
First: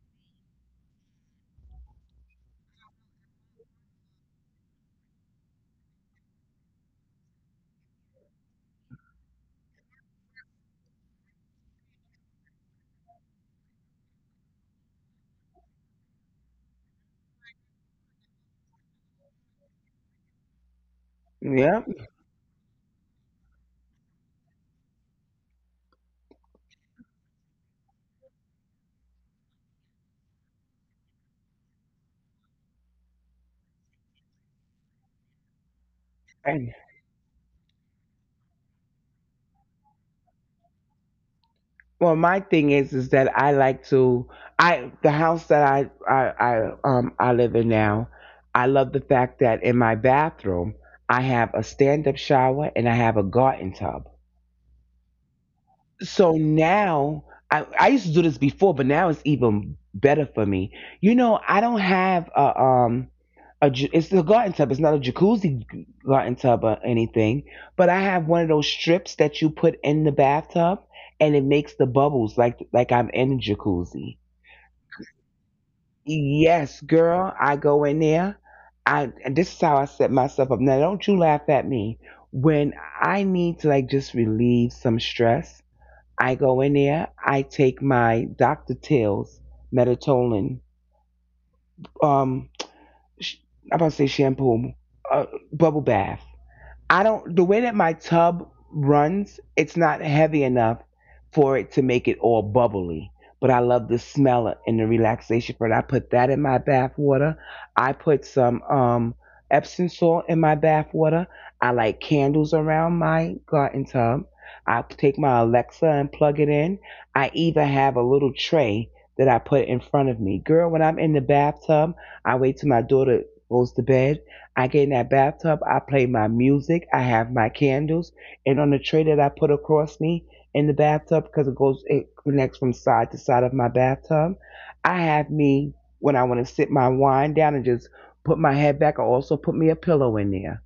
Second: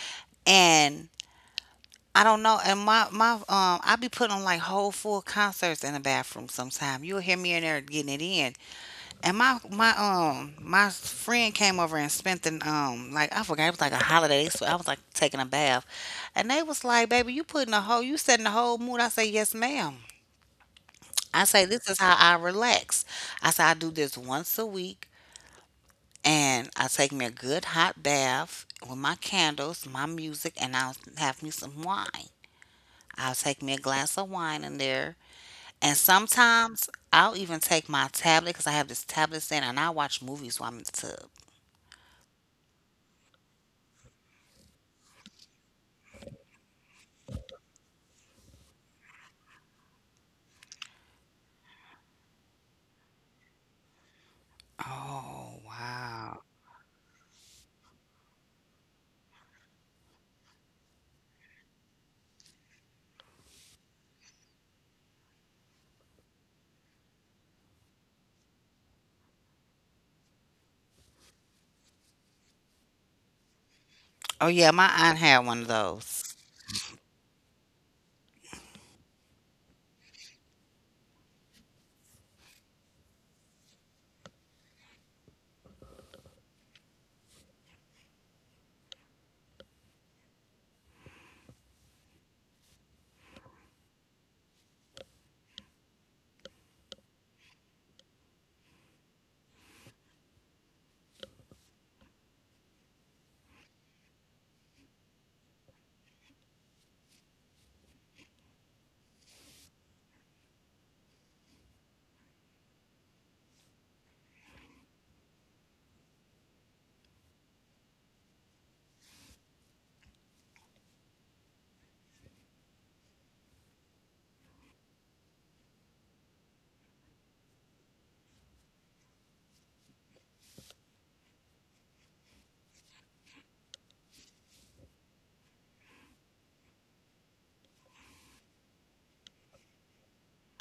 Speaker 1: And I don't know. And my I be putting on like whole full concerts in the bathroom sometime. You'll hear me in there getting it in and my friend came over and spent the like I forgot it was like a holiday. So I was like taking a bath, and they was like, "Baby, you setting the whole mood." I say, "Yes, ma'am." I say, "This
Speaker 2: Yep.
Speaker 1: is how I relax." I say, "I do this once a week, and I take me a good hot bath with my candles, my music, and I'll have me some wine. I'll take me a glass of wine in there, and
Speaker 2: And-
Speaker 1: sometimes I'll even take my tablet because I have this tablet stand, and I watch movies while I'm in the tub."
Speaker 2: Well, my thing is that I like to. I the house that I live in now. I love the fact that in my bathroom I have a stand up shower and I have a garden tub.
Speaker 1: Oh,
Speaker 2: So
Speaker 1: wow.
Speaker 2: now I used to do this before, but now it's even better for me. You know, I don't have a it's a garden tub. It's not a jacuzzi garden tub or anything, but I have one of those strips that you put in the bathtub, and it makes the bubbles like I'm in a jacuzzi.
Speaker 1: Oh, yeah, my aunt had one of those.
Speaker 2: Yes, girl, I go in there. I and this is how I set myself up. Now, don't you laugh at me when I need to like just relieve some stress. I go in there. I take my Dr. Till's melatonin. Um, sh- I'm about to say shampoo, uh, bubble bath. I don't the way that my tub runs, it's not heavy enough for it to make it all bubbly. But I love the smell and the relaxation for it. I put that in my bath water. I put some Epsom salt in my bath water. I light candles around my garden tub. I take my Alexa and plug it in. I even have a little tray that I put in front of me. Girl, when I'm in the bathtub, I wait till my daughter goes to bed. I get in that bathtub, I play my music, I have my candles, and on the tray that I put across me in the bathtub, because it goes, it connects from side to side of my bathtub, I have me, when I want to sit my wine down and just put my head back, I also put me a pillow in there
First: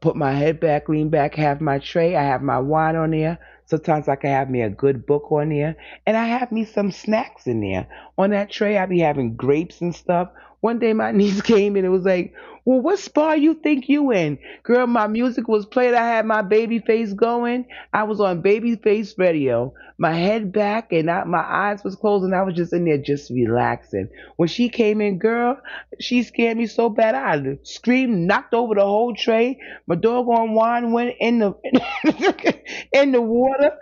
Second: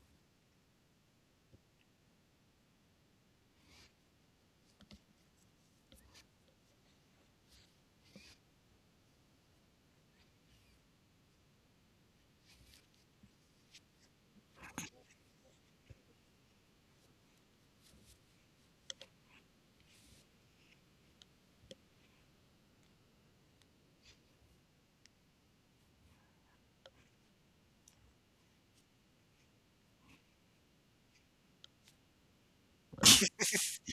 Speaker 2: put my head back, lean back, have my tray. I have my wine on there. Sometimes I can have me a good book on there. And I have me some snacks in there. On that tray, I be having grapes and stuff. One day, my niece came and it was like, well, what spa you think you in? Girl, my music was played. I had my baby face going. I was on baby face radio, my head back, and I, my eyes was closed, and I was just in there just relaxing. When she came in, girl, she scared me so bad. I screamed, knocked over the whole tray my doggone wine went in the in the water.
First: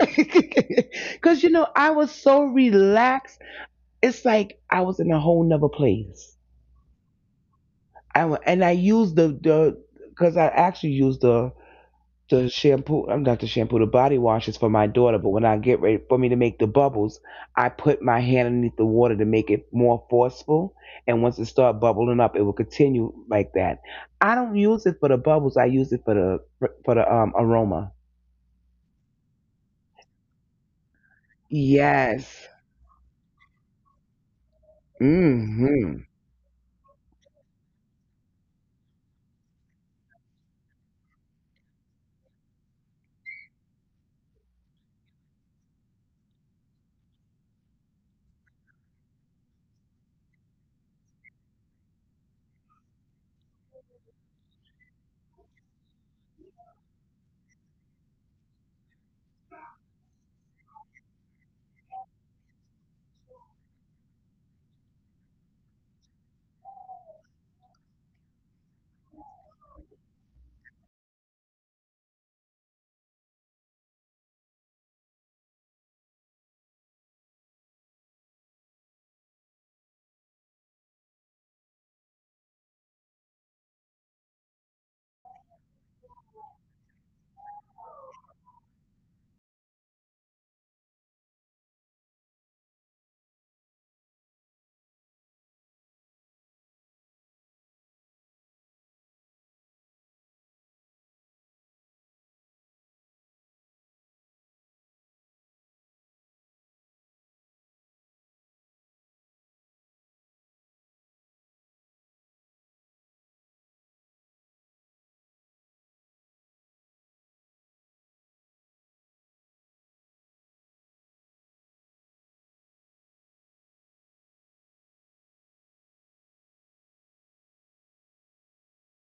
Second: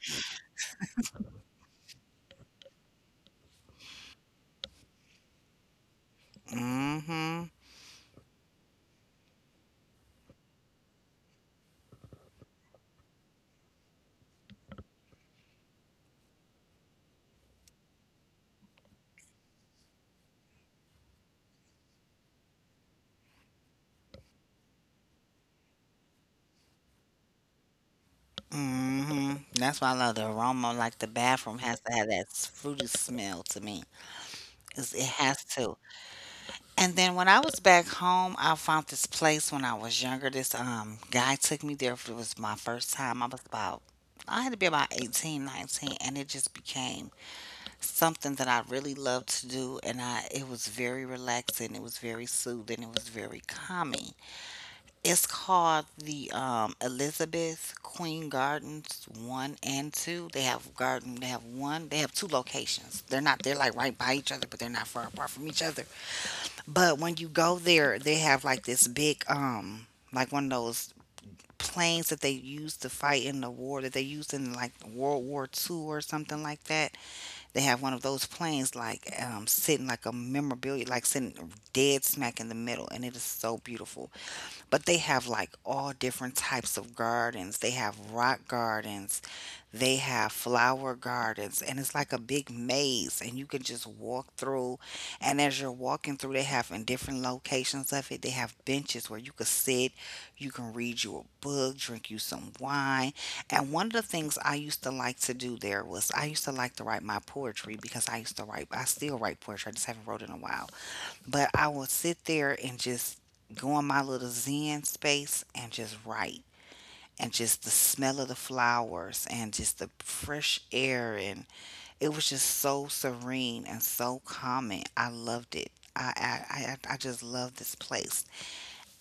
Speaker 2: Cause you know, I was so relaxed. It's like I was in a whole nother place.
Speaker 1: Mm-hmm.
Speaker 2: And I used the because I actually used the shampoo. I'm not the shampoo. The body washes for my daughter. But when I get ready for me to make the bubbles, I put my hand underneath the water to make it more forceful. And once it start bubbling up, it will continue like that. I don't use it for the bubbles. I use it for the aroma.
Speaker 1: Mm-hmm. That's why I love the aroma. Like the bathroom has to have that
Speaker 2: Yes.
Speaker 1: fruity smell to me. It has to.
Speaker 2: Hmm.
Speaker 1: And then when I was back home, I found this place when I was younger. This guy took me there. It was my first time. I had to be about 18, 19, and it just became something that I really loved to do. And I, it was very relaxing. It was very soothing. It was very calming. It's called the Elizabeth Queen Gardens one and two. They have garden. They have one. They have two locations. They're not. They're like right by each other, but they're not far apart from each other. But when you go there, they have like this big, like one of those planes that they used to fight in the war that they used in like World War II or something like that. They have one of those planes like sitting like a memorabilia, like sitting dead smack in the middle, and it is so beautiful, but they have like all different types of gardens. They have rock gardens, they have flower gardens, and it's like a big maze, and you can just walk through. And as you're walking through, they have in different locations of it, they have benches where you could sit, you can read you a book, drink you some wine. And one of the things I used to like to do there was I used to like to write my poetry, because I used to write, I still write poetry, I just haven't wrote in a while, but I will sit there and just go in my little zen space and just write. And just the smell of the flowers and just the fresh air. And it was just so serene and so calming. I loved it. I, I, I just love this place.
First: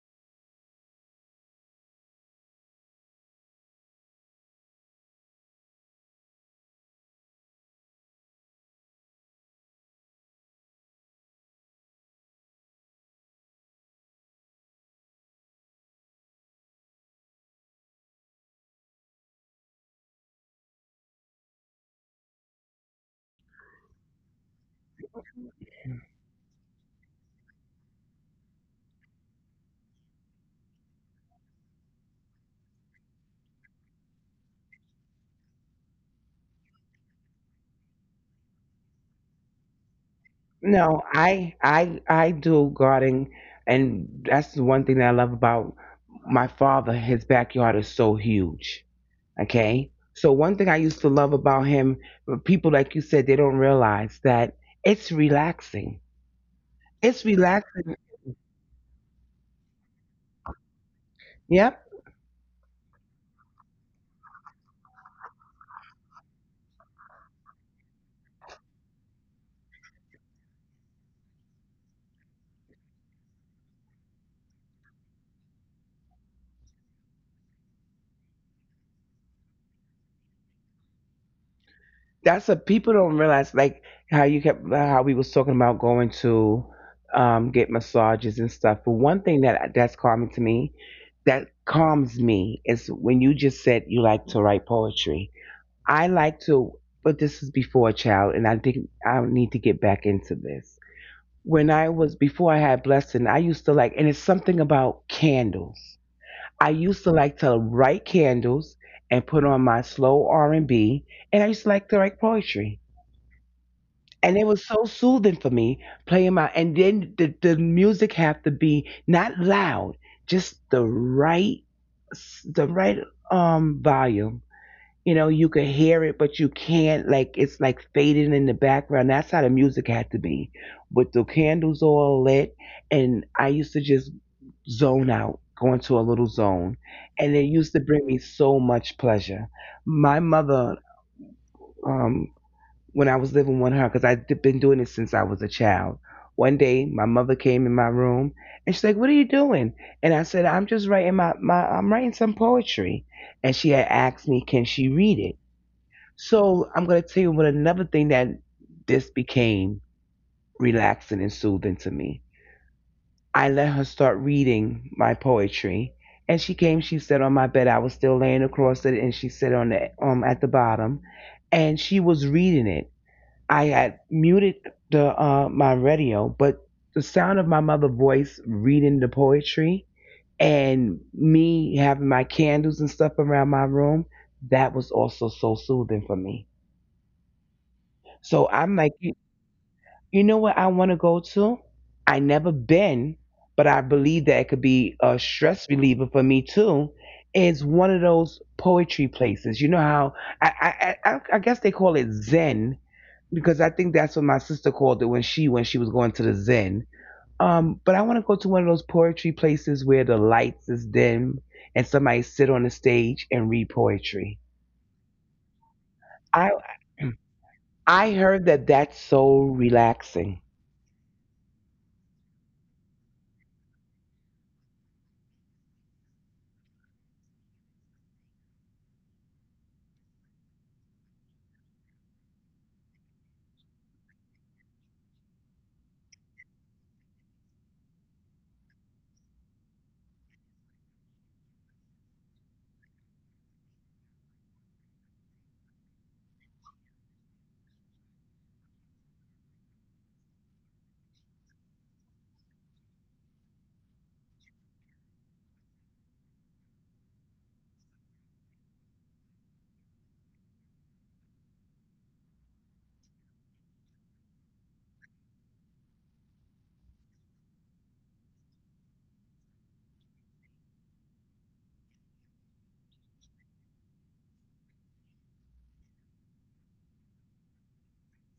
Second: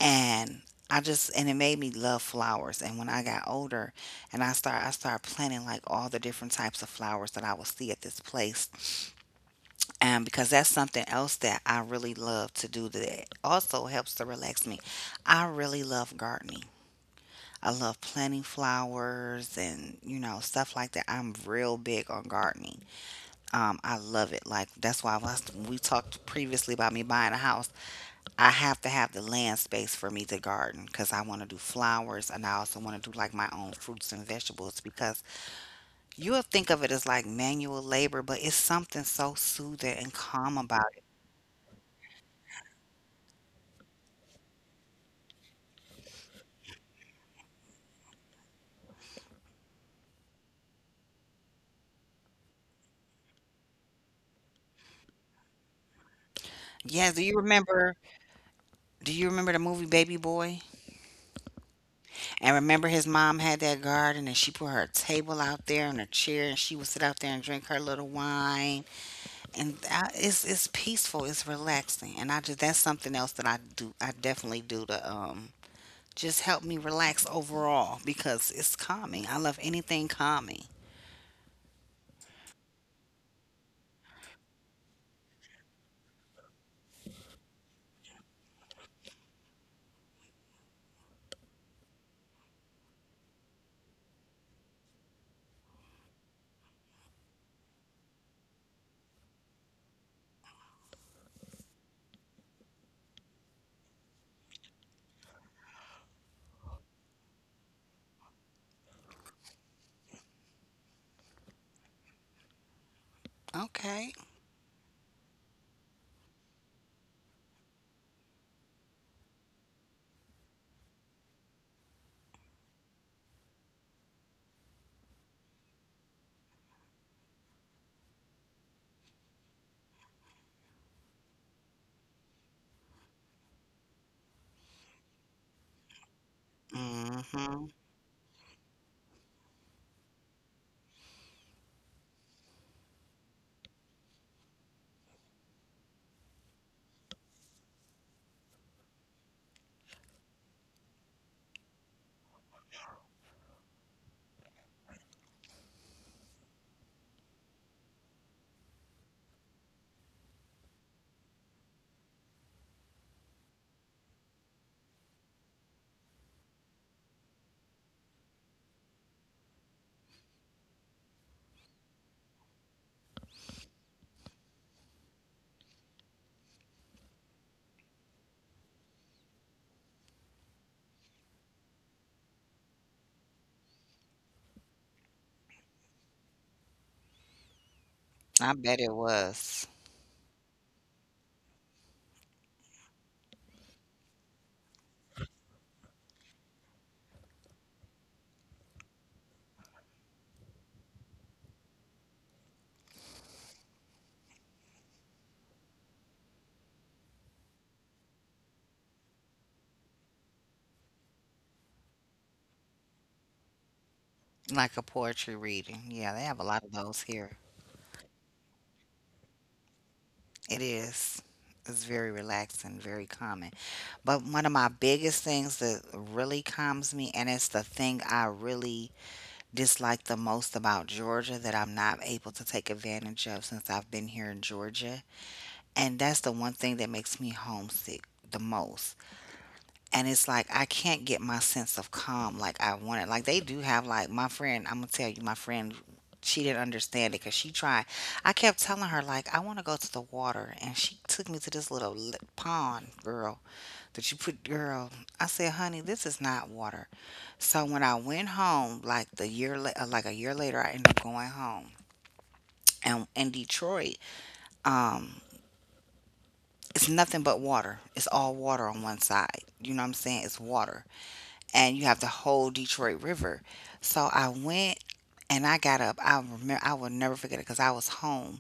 Speaker 1: And I just and it made me love flowers. And when I got older and I started planting like all the different types of flowers that I would see at this place, because that's something else that I really love to do that also helps to relax me. I really love gardening. I love planting flowers and you know stuff like that. I'm real big on gardening. I love it. Like that's why I was, we talked previously about me buying a house. I have to have the land space for me to garden, because I want to do flowers and I also want to do like my own fruits and vegetables, because you'll think of it as like manual labor, but it's something so soothing and calm about.
Speaker 2: No, I do gardening, and that's the one thing that I love about my father. His backyard is so huge. Okay. So one thing I used to love about him, but people like you said, they don't realize that it's relaxing.
Speaker 1: Yes, do
Speaker 2: It's
Speaker 1: you remember
Speaker 2: relaxing.
Speaker 1: do you remember the movie Baby Boy?
Speaker 2: Yep.
Speaker 1: And remember his mom had that garden, and she put her table out there and a chair and she would sit out there and drink her little wine. And I, it's peaceful, it's relaxing. And I just that's something else that I definitely do to just help me relax overall, because it's calming. I love anything calming.
Speaker 2: That's what people don't realize, like how you kept how we was talking about going to get massages and stuff, but one thing that that's calming to me that calms me is when you just said you like to write poetry. I like to, but this is before a child, and I think I need to get back into this. When I was before I had blessing, I used to like, and it's something about candles, I used to like to write candles and put on my slow R&B and I used to like to write poetry,
Speaker 1: Okay.
Speaker 2: and it was so soothing for me, playing my and then the music have to be not loud, just the right, the right, volume. You know, you could hear it but you can't, like, it's like fading in the background. That's how the music had to be. With the candles all lit, and I used to just zone out, go into a little zone, and it
Speaker 1: Mhm.
Speaker 2: used to bring me so much pleasure. My mother, um when I was living with her, because I'd been doing it since I was a child. One day, my mother came in my room and she's like, "What are you doing?" And I said, "I'm just writing my, my I'm writing some poetry." And she had asked me, "Can she read it?" So I'm gonna tell you what another thing that this became relaxing and soothing to me. I let her start reading my poetry, and she came. She sat on my bed. I was still laying across it, and she sat on the at the bottom, and she was reading it. I had muted the my radio, but the sound of my mother voice reading the poetry and me having my candles and stuff around my room, that was also so soothing for me.
Speaker 1: I
Speaker 2: So
Speaker 1: bet
Speaker 2: I'm
Speaker 1: it
Speaker 2: like, you,
Speaker 1: was
Speaker 2: you know what I want to go to? I never been, but I believe that it could be a stress reliever for me too. Is one of those poetry places. You know how I guess they call it Zen, because I think that's what my sister called it when she was going to the Zen. But I want to go to one of those poetry places where the lights is dim and somebody sit on the stage and read poetry.
Speaker 1: like a poetry reading. Yeah, they have a
Speaker 2: I
Speaker 1: lot of those here.
Speaker 2: I heard that that's so relaxing.
Speaker 1: It is. It's very relaxing, very calming. But one of my biggest things that really calms me, and it's the thing I really dislike the most about Georgia, that I'm not able to take advantage of since I've been here in Georgia. And that's the one thing that makes me homesick the most, and it's like I can't get my sense of calm like I wanted. Like they do have, like my friend, I'm gonna tell you, my friend, she didn't understand it because she tried. I kept telling her like I want to go to the water, and she took me to this little pond, girl. That you put, girl. I said, honey, this is not water. So when I went home, like a year later, I ended up going home, and in Detroit, um, it's nothing but water. It's all water on one side. You know what I'm saying? It's water. And you have the whole Detroit River. So I went and I got up. I remember I will never forget it, because I was home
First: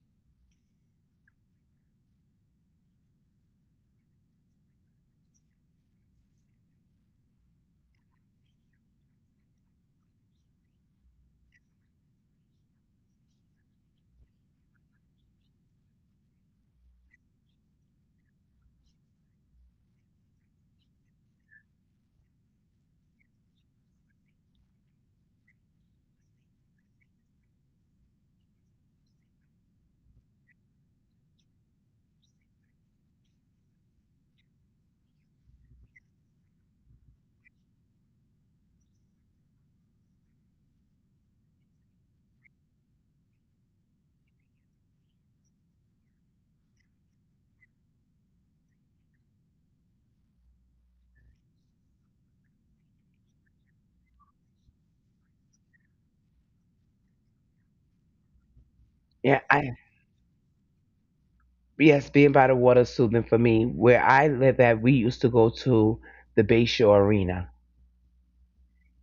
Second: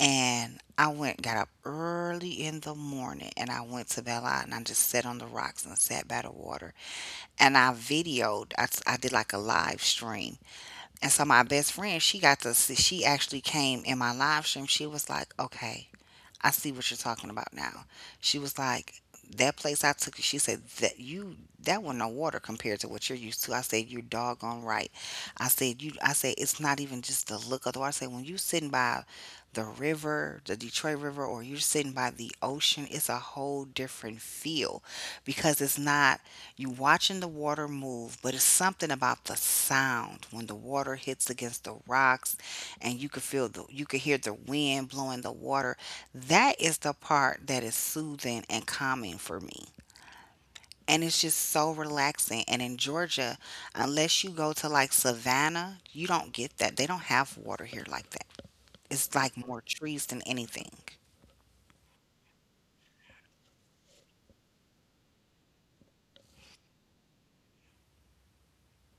Speaker 1: and I went got up early in the morning and I went to Belle Isle and I just sat on the rocks and sat by the water and I videoed. I did like a live stream, and so my best friend, she got to see. She actually came in my live stream. She was like, okay, I see what you're talking about now. She was like, that place I took you, she said, that you, that wasn't no water compared to what you're used to. I said, you're doggone right. I said, you, I said, it's not even just the look of the water. I said, when you sitting by the river, the Detroit River, or you're sitting by the ocean, it's a whole different feel, because it's not, you watching the water move, but it's something about the sound when the water hits against the rocks, and you could feel you could hear the wind blowing the water, that is the part that is soothing and calming for me. And it's just so relaxing. And in Georgia, unless you go to like Savannah, you don't get that. They don't have water here like that. It's like
Speaker 2: Yeah,
Speaker 1: more
Speaker 2: I
Speaker 1: trees than anything.
Speaker 2: yes, being by the water is soothing for me. Where I live at, we used to go to the Bayshore Arena,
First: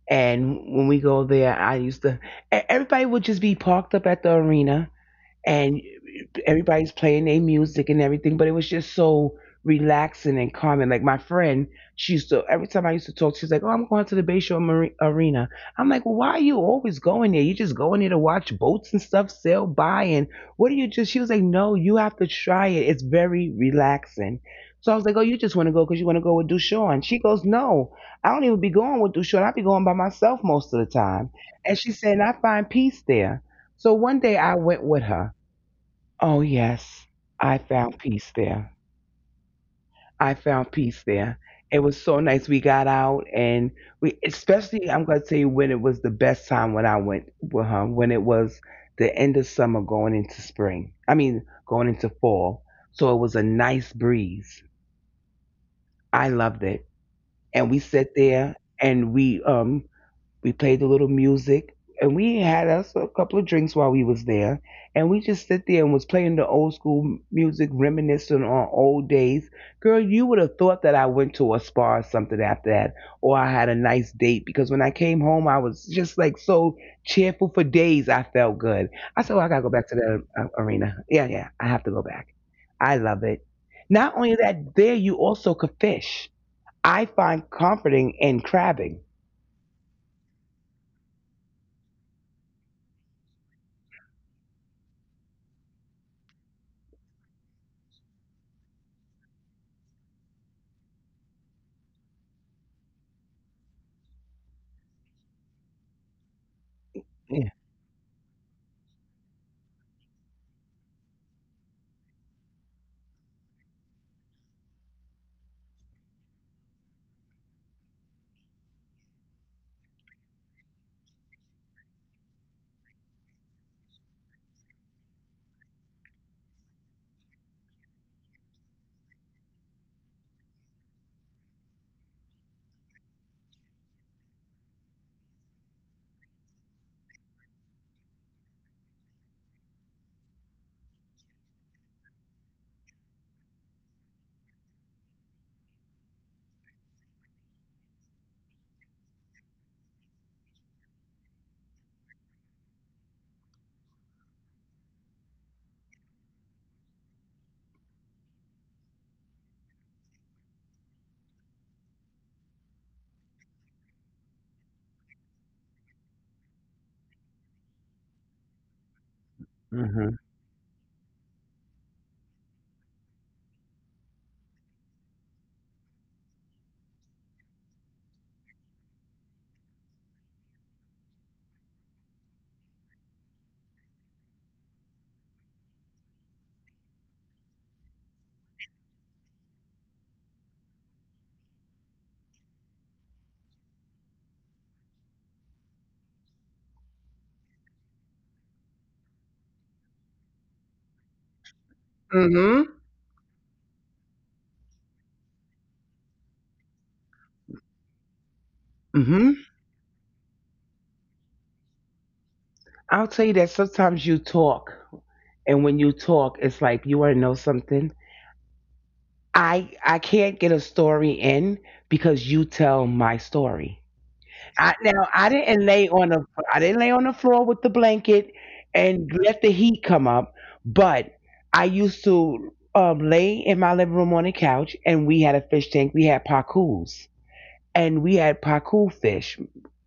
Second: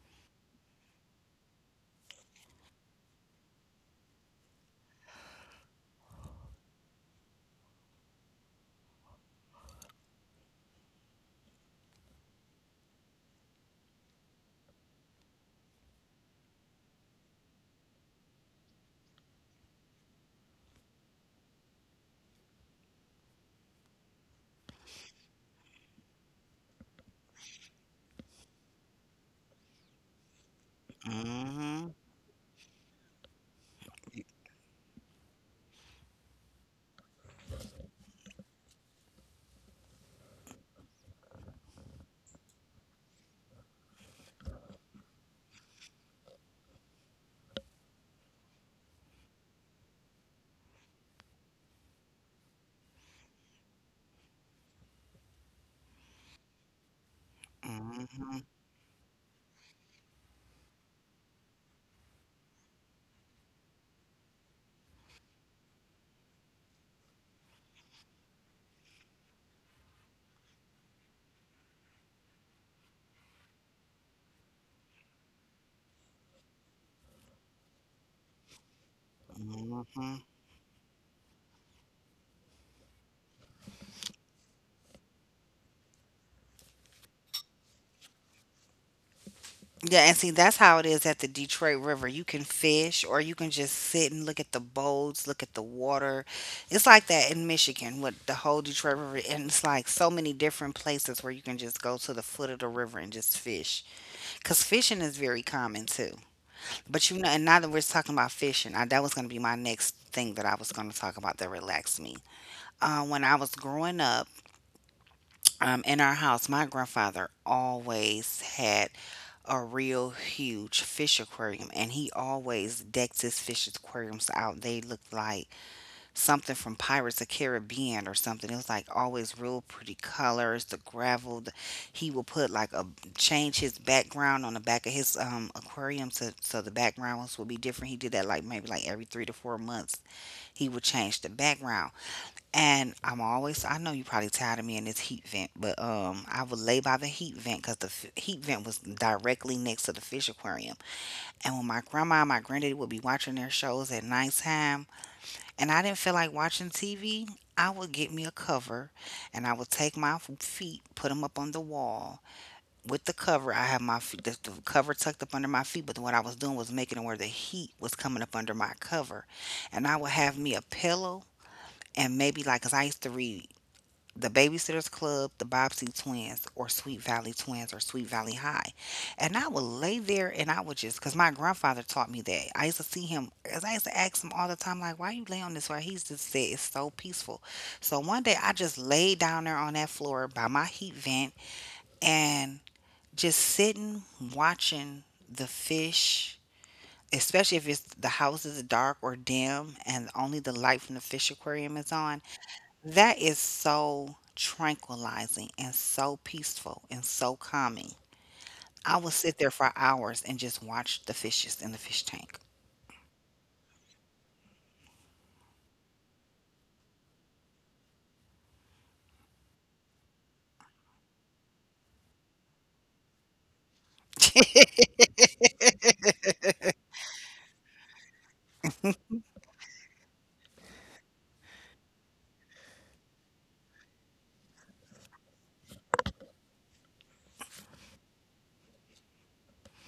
Speaker 2: and when we go there, I used to everybody would just be parked up at the arena and everybody's playing their music and everything, but it was just so relaxing and calming. Like my friend, she used to every time I used to talk, she's like, "Oh, I'm going to the Bayshore Arena." I'm like, "Well, why are you always going there? You just going there to watch boats and stuff sail by, and what do you just?" She was like, "No, you have to try it. It's very relaxing." So I was like, "Oh, you just want to go because you want to go with Dushawn?" She goes, "No, I don't even be going with Dushawn. I be going by myself most of the time." And
Speaker 1: Hmm.
Speaker 2: she said, "And I find peace there." So one day I went with her. Oh, yes. I found peace there. I found peace there. It was so nice. We got out and we, especially, I'm going to tell you when it was the best time when I went with her, when it was the end of summer going into spring. I mean, going into fall. So it was a nice breeze. I loved it. And we sat
Speaker 1: Hmm.
Speaker 2: there and we, we played a little music and we had us a couple of drinks while we was there. And we just sit there and was playing the old school music, reminiscing on old days. Girl, you would have thought that I went to a spa or something after that, or I had a nice date because when I came home, I was just like so cheerful for days. I felt good. I said, well, I gotta go back to
Speaker 1: Hmm.
Speaker 2: the arena. Yeah, yeah, I have to go back. I love it. Not only that, there you also could fish. I find comforting in crabbing.
Speaker 1: Yeah, and see, that's how it is at the Detroit River. You can fish or you can just sit and look at the boats, look at the water. It's like that in Michigan with the whole Detroit River. And it's like so many different places where you can just go to the foot of the river and just fish. Because fishing is very common too. And now that we're talking about fishing, that was going to be my next thing that I was going to talk about that relaxed me. When I was growing up, in our house, my grandfather always had a real huge fish aquarium, and he always decks his fish aquariums out. They looked like something from Pirates of Caribbean or something. It was like always real pretty colors, the gravel. The, he will put like a change his background on the back of his aquarium, so the backgrounds will be different. He did that like maybe like every 3 to 4 months. He would change the background, I know you probably tired of me in this heat vent, but I would lay by the heat vent because the heat vent was directly next to the fish aquarium. And when my grandma and my granddaddy would be watching their shows at nighttime, and I didn't feel like watching TV, I would get me a cover, and I would take my feet, put them up on the wall with the cover. I have my feet, the cover tucked up under my feet, but what I was doing was making it where the heat was coming up under my cover, and I would
Speaker 2: Yeah.
Speaker 1: have me a pillow and maybe like, because I used to read the Babysitters Club, the Bobbsey Twins, or Sweet Valley Twins, or Sweet Valley High. And I would lay there and because my grandfather taught me that. I used to see him, because I used to ask him all the time, like, why you lay on this floor? He used to say, it's so peaceful. So one day I just laid down there on that floor by my heat vent and just sitting, watching the fish. Especially if it's the house is dark or dim and only the light from the fish aquarium is on,
Speaker 2: Mhm.
Speaker 1: that is so tranquilizing and so peaceful and so calming. I would
Speaker 2: Mhm.
Speaker 1: sit there for hours and just watch the fishes in the fish tank.
Speaker 2: I'll tell you that sometimes you talk, and when you talk, it's like you want to know something. I can't get a story in because you tell my story. I now I didn't lay on the floor with the blanket and let the heat come up, but I used to lay in my living room on the couch, and we had a fish tank. We had pakus. And we had pacu fish.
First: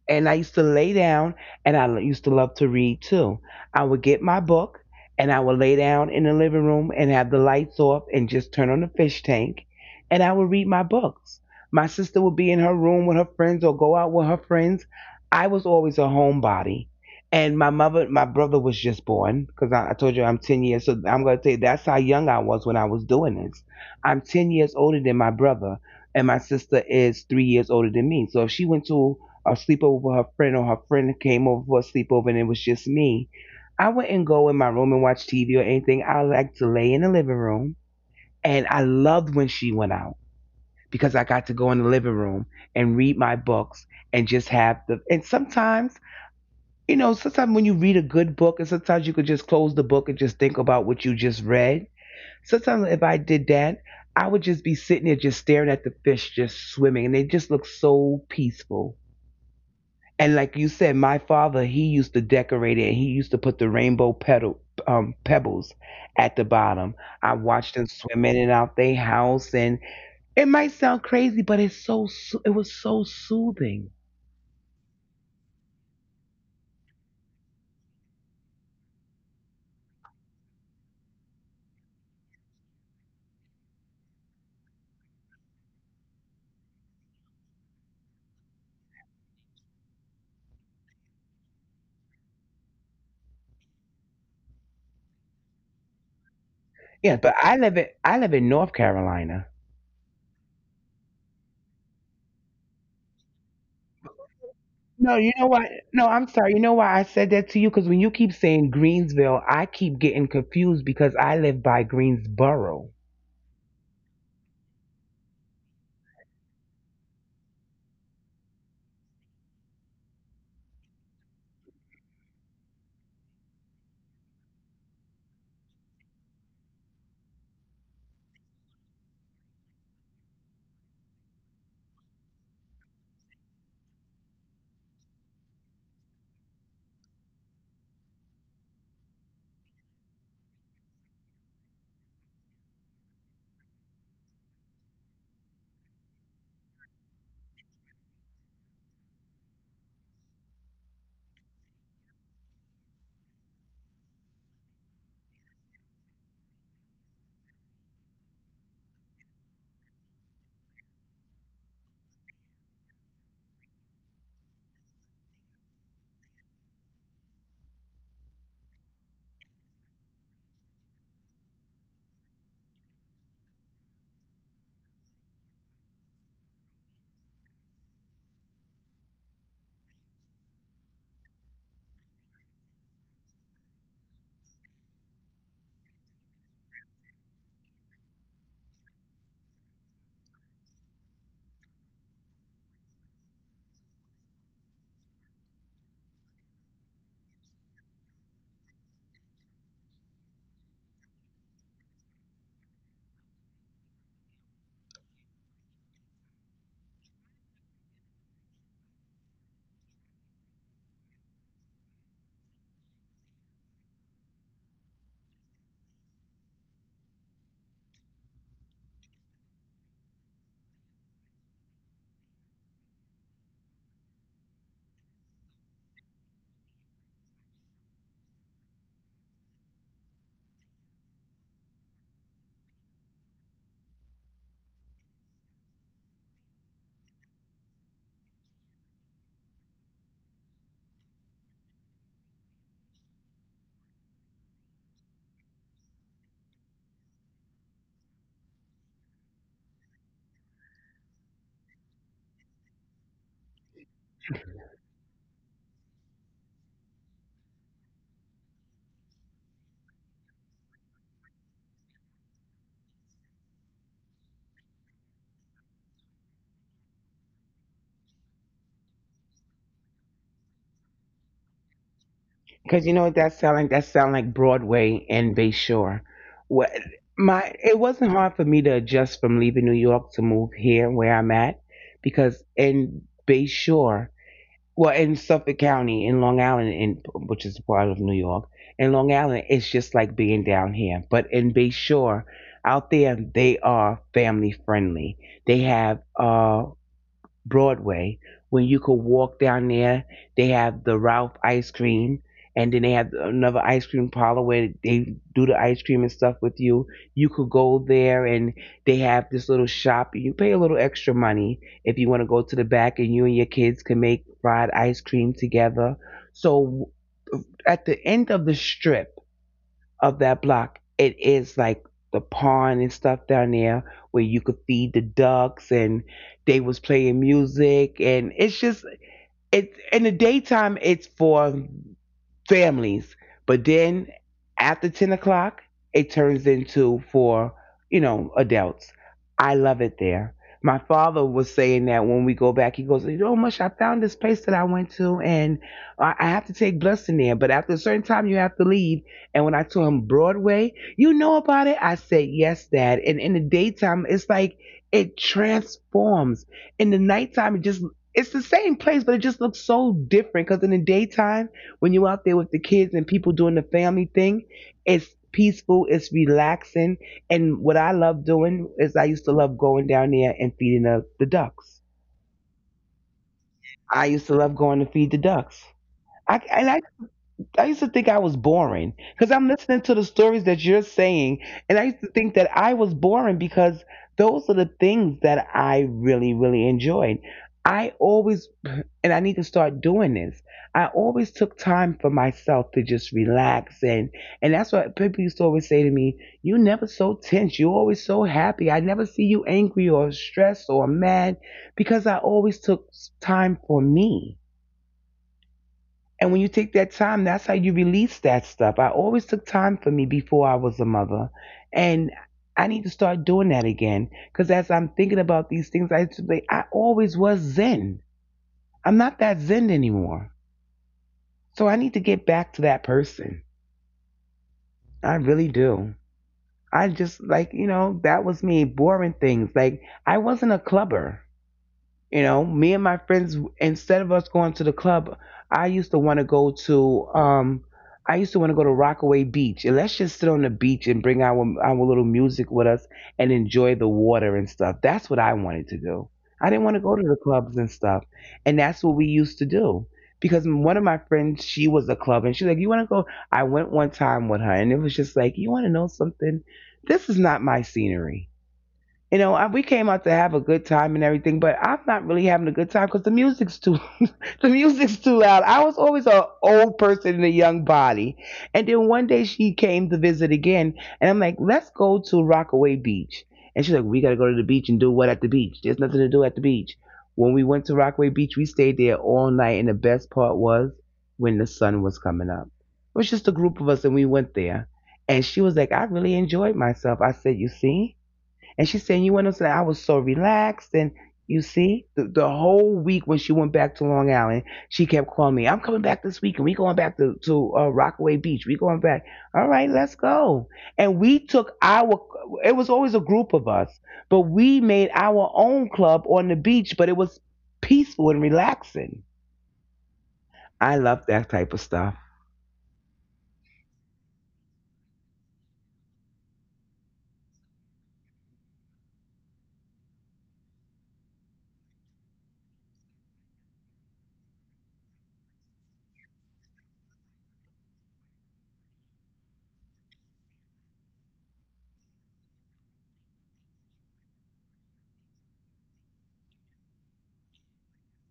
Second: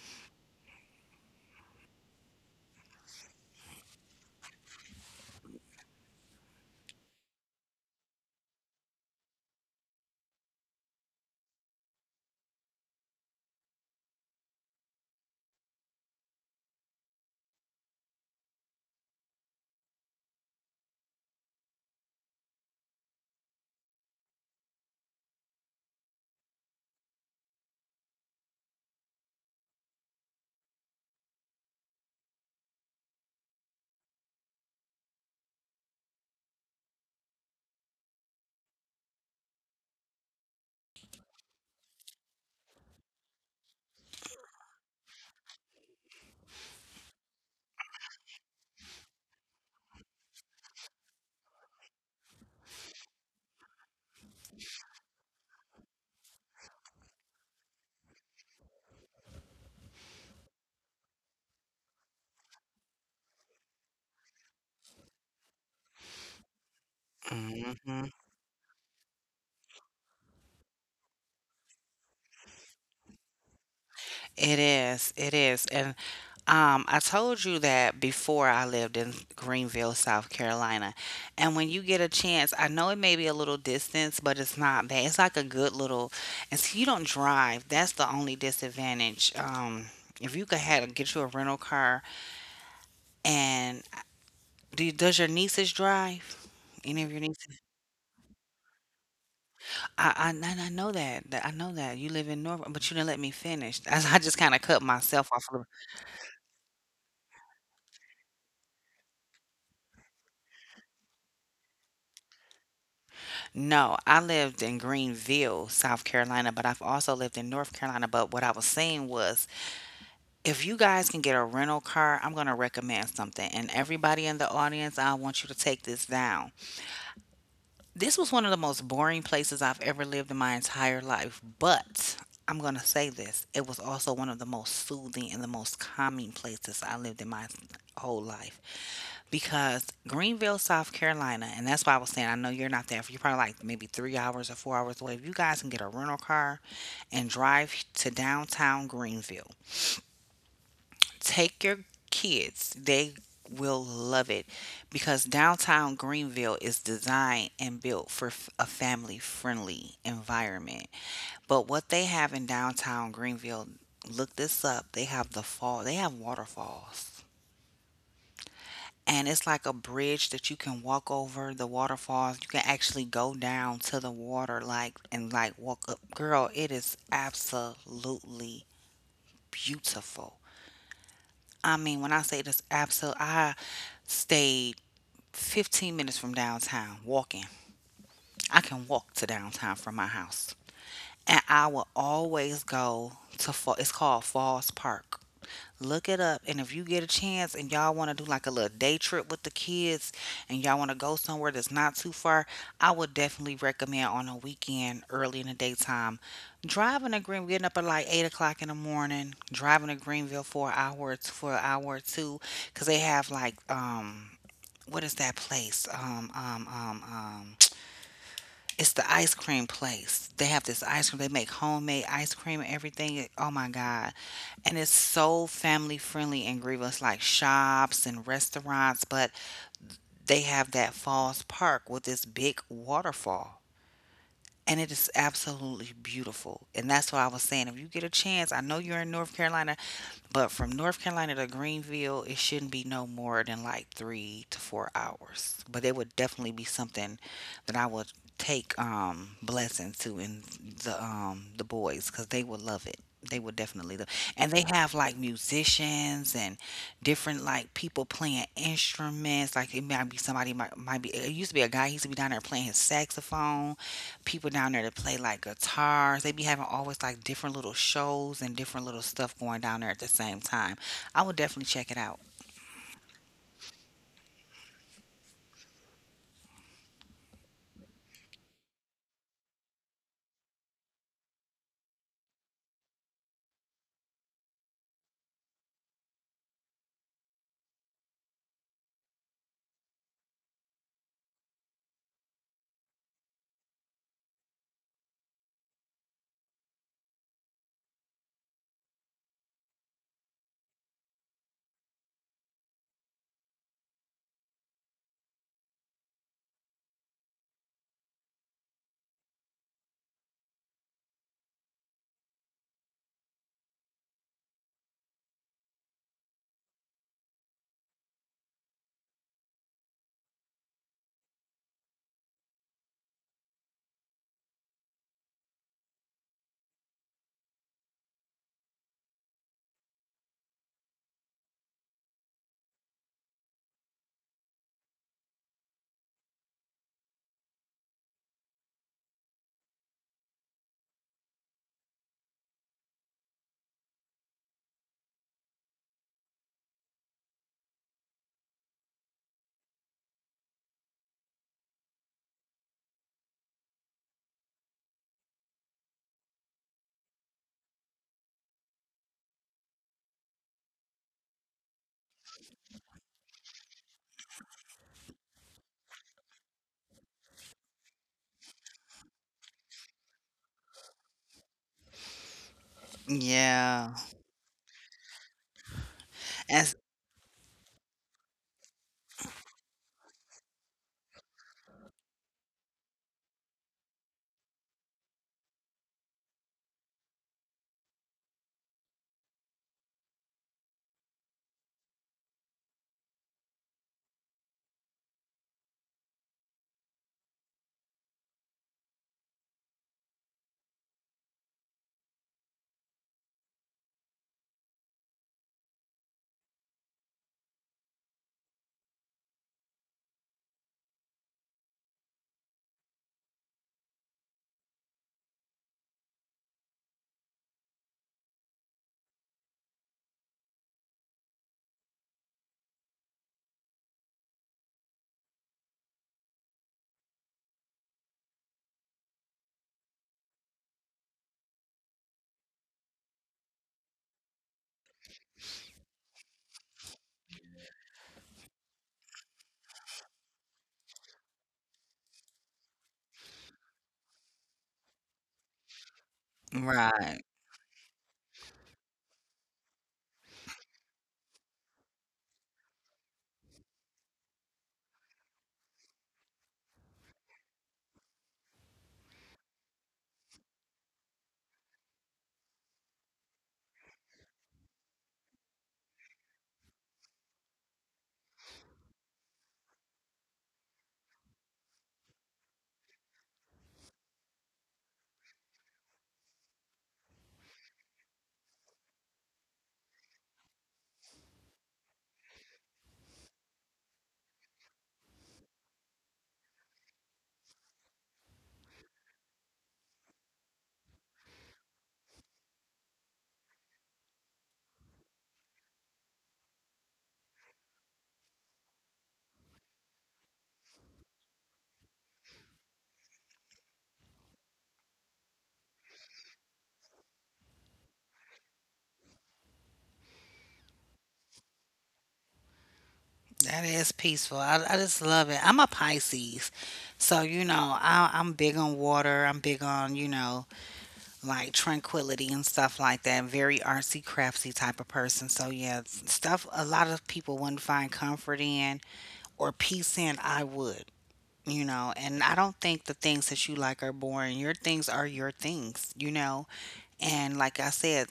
Speaker 2: And I used to lay down, and I used to love to read too. I would get my book, and I would lay down in the living room and have the lights off, and just turn on the fish tank, and I would read my books. My sister would be in her room with her friends or go out with her friends. I was always a homebody, and my mother, my brother was just born because I told you I'm 10 years. So I'm gonna tell you that's how young I was when I was doing this. I'm 10 years older than my brother and my sister is 3 years older than me. So if she went to a sleepover with her friend or her friend came over for a sleepover and it was just me, I wouldn't go in my room and watch TV or anything. I like to lay in the living room. And I loved when she went out because I got to go in the living room and read my books and just have the. And sometimes, you know, sometimes when you read a good book, and sometimes you could just close the book and just think about what you just read. Sometimes if I did that, I would just be sitting there just staring at the fish just swimming and they just look so peaceful. And like you said, my father, he used to decorate it and he used to put the rainbow petal pebbles at the bottom. I watched them
Speaker 1: Mhm.
Speaker 2: swim in and out their house, and it might sound crazy, but it's so it was so soothing.
Speaker 1: It is. It is. And I told you that before I lived in Greenville, South Carolina. And when you get a chance, I know it may be a little distance, but it's not bad. It's like a good little, and so you don't drive. That's the only disadvantage. If you could have get you a rental car and do you, does your nieces drive? Any of
Speaker 2: Yeah,
Speaker 1: your
Speaker 2: but I
Speaker 1: nieces?
Speaker 2: live in North Carolina.
Speaker 1: I and I know that, that I know that you live in Norfolk, but you didn't let me finish. I, just kind of cut
Speaker 2: No,
Speaker 1: myself
Speaker 2: you
Speaker 1: off.
Speaker 2: know
Speaker 1: A little.
Speaker 2: why? No, I'm sorry. You know why I said that to you? Because when you keep saying Greensville, I keep getting confused because I live by Greensboro.
Speaker 1: No, I lived in Greenville, South Carolina, but I've also lived in North Carolina. But what I was saying was, if you guys can get a rental car, I'm going to recommend something. And everybody in the audience, I want you to take this down. This was one of the most boring places I've ever lived in my entire life, but I'm going to say this. It was also one of the most soothing and the most calming places I lived in my whole life because Greenville, South Carolina, and that's why I was saying I know you're not there. You're probably like maybe 3 hours or 4 hours away. If you guys can get a rental car and drive to downtown Greenville, take your kids. They will love it because downtown Greenville is designed and built for a family friendly environment. But what they have in downtown Greenville, look this up. They have the they have waterfalls. And it's like a bridge that you can walk over the waterfalls. You can actually go down to the water, like, and like walk up. Girl, it is absolutely beautiful. I mean, when I say this absolute, I stayed 15 minutes from downtown walking. I can walk to downtown from my house. And I will always go to, it's called Falls Park. Look it up. And if you get a chance and y'all want to do like a little day trip with the kids and y'all want to go somewhere that's not too far, I would definitely recommend on a weekend early in the daytime. Driving to Greenville, getting up at like 8 o'clock in the morning, driving to Greenville for an hour, for an hour or two, because they have like, what is that place? It's the ice cream place. They have this ice cream. They make homemade ice cream and everything. Oh my God. And it's so family friendly in Greenville. It's like shops and restaurants, but they have that Falls Park with this big waterfall. And it is absolutely beautiful. And that's what I was saying. If you get a chance, I know you're in North Carolina, but from North Carolina to Greenville, it shouldn't be no more than like 3 to 4 hours. But it would definitely be something that I would take blessing to in the boys because they would love it. They would definitely love, and they have like musicians and different like people playing instruments. Like it might be somebody might be. It used to be a guy. He used to be down there playing his saxophone people down there to play like guitars. They be having always like different little shows and different little stuff going down there at the same time. I would definitely check it out.
Speaker 2: Because you know what that sound like? That sound like Broadway and Bay Shore. What my it wasn't hard for me to adjust from leaving New York to move here where I'm at, because in Bay Shore, well, in Suffolk County, in Long Island, in which is a part of New York, in Long Island, it's just like being down here. But in Bay Shore, out there, they are family friendly. They have Broadway when you could walk down there. They have the Ralph ice cream, and then they have another ice cream parlor where they do the ice cream and stuff with you. You could go there, and they have this little shop. You pay a little extra money if you want to go to the back, and you and your kids can make fried ice cream together. So at the end of the strip of that block, it is like the pond and stuff down there where you could feed the ducks, and they was playing music, and it's just it's in the daytime it's for families. But then after 10 o'clock, it turns into for, you know, adults. I love it there. My father was saying that when we go back, he goes, "You know, Mush, I found this place that I went to, and I have to take Blessing there. But after a certain time, you have to leave." And when I told him, "Broadway, you know about it?" I said, "Yes, Dad." And in the daytime, it's like it transforms. In the nighttime, it just, it's the same place, but it just looks so different because in the daytime, when you're out there with the kids and people doing the family thing, it's peaceful, it's relaxing. And what I love doing is I used to love going down there and feeding the ducks.
Speaker 1: Yeah.
Speaker 2: I used to love going to feed the ducks. I, and
Speaker 1: That's
Speaker 2: I I used to think I was boring because I'm listening to the stories that you're saying, and I used to think that I was boring because those are the things that I really, really enjoyed. I always, and I need to start doing this. I always took time for myself to just relax, and that's what people used to always say to me. "You never so tense. You always so happy. I never see you angry or stressed or mad." Because I always took time for me. And when you take that time, that's how you release that stuff. I always took time for me before I was a mother. And I need to start doing that again. Because as I'm thinking about these things, used to be- I always was zen. I'm not that zen anymore. So I need to get back to that person. I really do. I just, like, you know, that was me, boring things. Like, I wasn't a clubber. You know, me and my friends, instead of us going to the club, I used to want to go to I used to want to go to Rockaway Beach. And let's just sit on the beach and bring our little music with us and enjoy the water and stuff. That's what I wanted to do. I didn't want to go to the
Speaker 1: right.
Speaker 2: clubs and stuff. And that's what we used to do. Because one of my friends, she was a club, and she's like, "You want to go?" I went one time with her, and it was just like, "You want to know something? This is not my scenery." You know, I, we came out to have a good time and everything, but I'm not really having a good time because the music's too, the music's too loud. I was always an old person in a young body, and then one day she came to visit again, and I'm like, "Let's go to Rockaway Beach," and she's like, "We gotta go to the beach and do what at the beach? There's nothing to do at the beach." When we went to Rockaway Beach, we stayed there all night, and the best part was when the sun was coming up. It was just a group of us, and we went there, and she was like, "I really enjoyed myself." I said, "You see?" And she's saying, "You went on upstairs. I was so relaxed." And you see, the whole week when she went back to Long Island, she kept calling me, "I'm coming back this week and we going back to Rockaway Beach. We going back." All right, let's go. And we took our, it was always a group of us, but we made our own club on the beach, but it was peaceful and relaxing. I love that type of stuff.
Speaker 1: That is peaceful. I just love it. I'm a Pisces. So, you know, I'm big on water. I'm big on, you know, like tranquility and stuff like that. Very artsy, craftsy type of person. So, yeah, stuff a lot of people wouldn't find comfort in or peace in, I would. You know, and I don't think the things that you like are boring. Your things are your things, you know. And like I said,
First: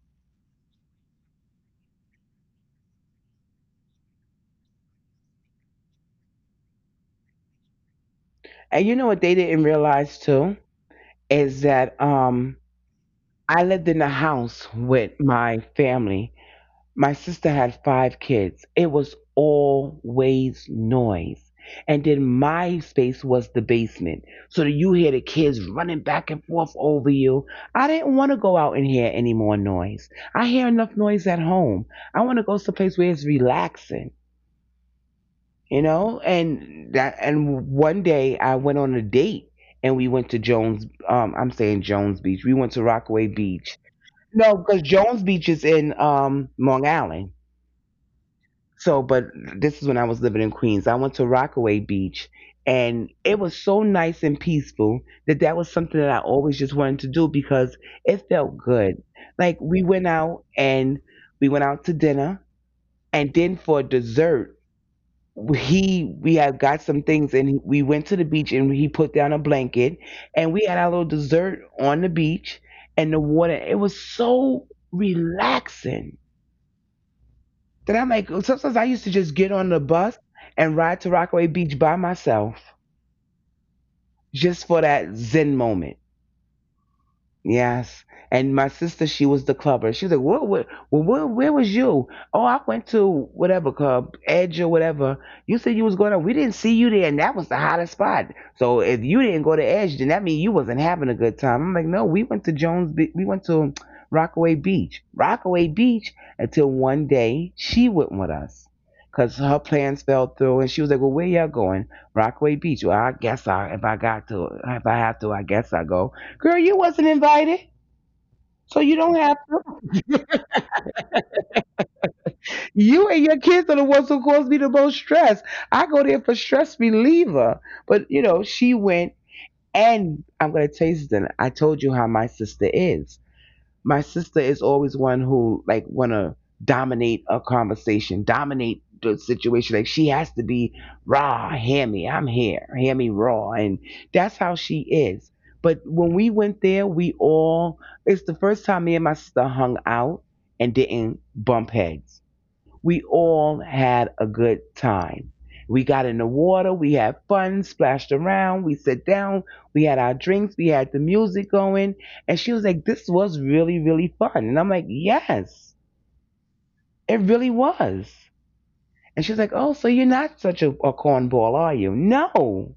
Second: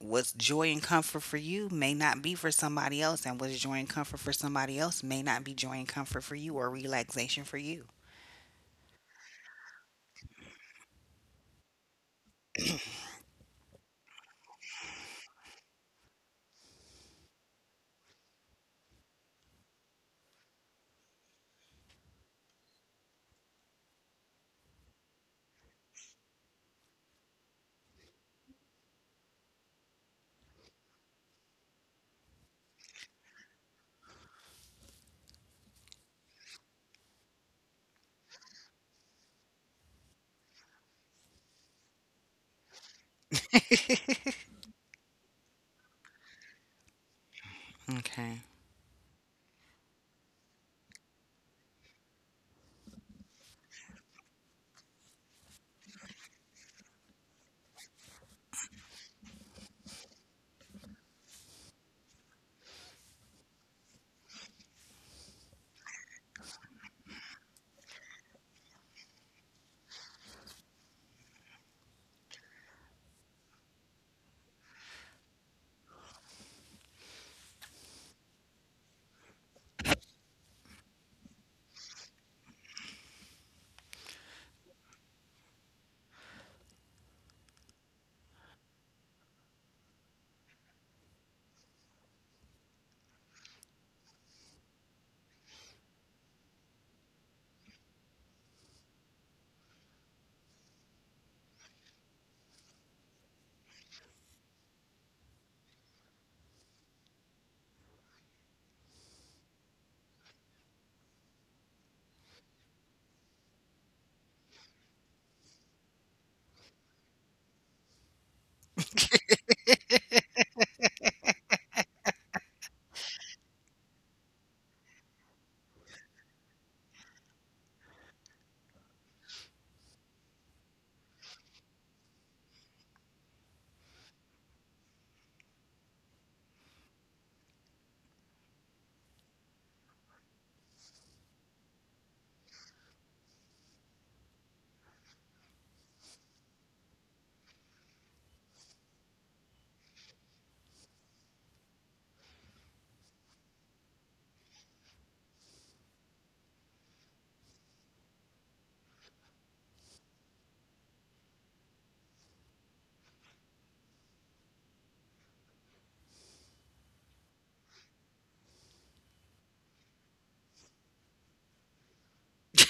Speaker 1: what's joy and comfort for you may not be for somebody else, and what's joy and comfort for somebody else may not be joy and comfort for you or relaxation for you.
Speaker 2: And you know what they didn't realize too is that I lived in a house with my family. My sister had five kids. It was always noise. And then my space was the basement. So you hear the kids running back and forth over you. I didn't want to go out and hear any more noise. I hear enough noise at home. I want to go someplace where it's relaxing, you know? And that and one day I went on a date, and we went to Jones I'm saying Jones Beach. We went to Rockaway Beach. No, because Jones Beach is in Long Island.
Speaker 1: Okay.
Speaker 2: So, but this is when I was living in Queens. I went to Rockaway Beach, and it was so nice and peaceful that that was something that I always just wanted to do because it felt good. Like we went out, and we went out to dinner, and then for dessert, he we had got some things, and we went to the beach, and he put down a blanket, and we had our little dessert on the beach, and the water. It was so relaxing. Then I'm like, sometimes I used to just get on the bus and ride to Rockaway Beach by myself just for that Zen moment. Yes. And my sister, she was the clubber. She was like, "What? What? Well, where was you?" "Oh, I went to whatever club, Edge or whatever." "You said you was going to. We didn't see you there, and that was the hottest spot. So if you didn't go to Edge, then that means you wasn't having a good time." I'm like, "No, we went to Jones. Be- we went to Rockaway Beach. Rockaway Beach." Until one day she went with us. Cause her plans fell through, and she was like, "Well, where y'all going?" "Rockaway Beach." "Well, I guess I, if I got to, if I have to, I guess I go." Girl, you wasn't invited. So you don't have you and your kids are the ones who cause me the most stress. I go there for stress reliever. But you know, she went, and I'm gonna tell you something. I told you how my sister is. My sister is always one who like want to dominate a conversation, dominate the situation. Like she has to be raw, hear me, I'm here, hear me raw, and that's how she is. But when we went there, we all it's the first time me and my sister hung out and didn't bump heads we all had a good time. We got in the water, we had fun, splashed around, we sat down, we had our drinks, we had the music going. And she was like, "This was really, really fun." And I'm like, "Yes, it really was." And she's like, "Oh, so you're not such a cornball, are you?" No.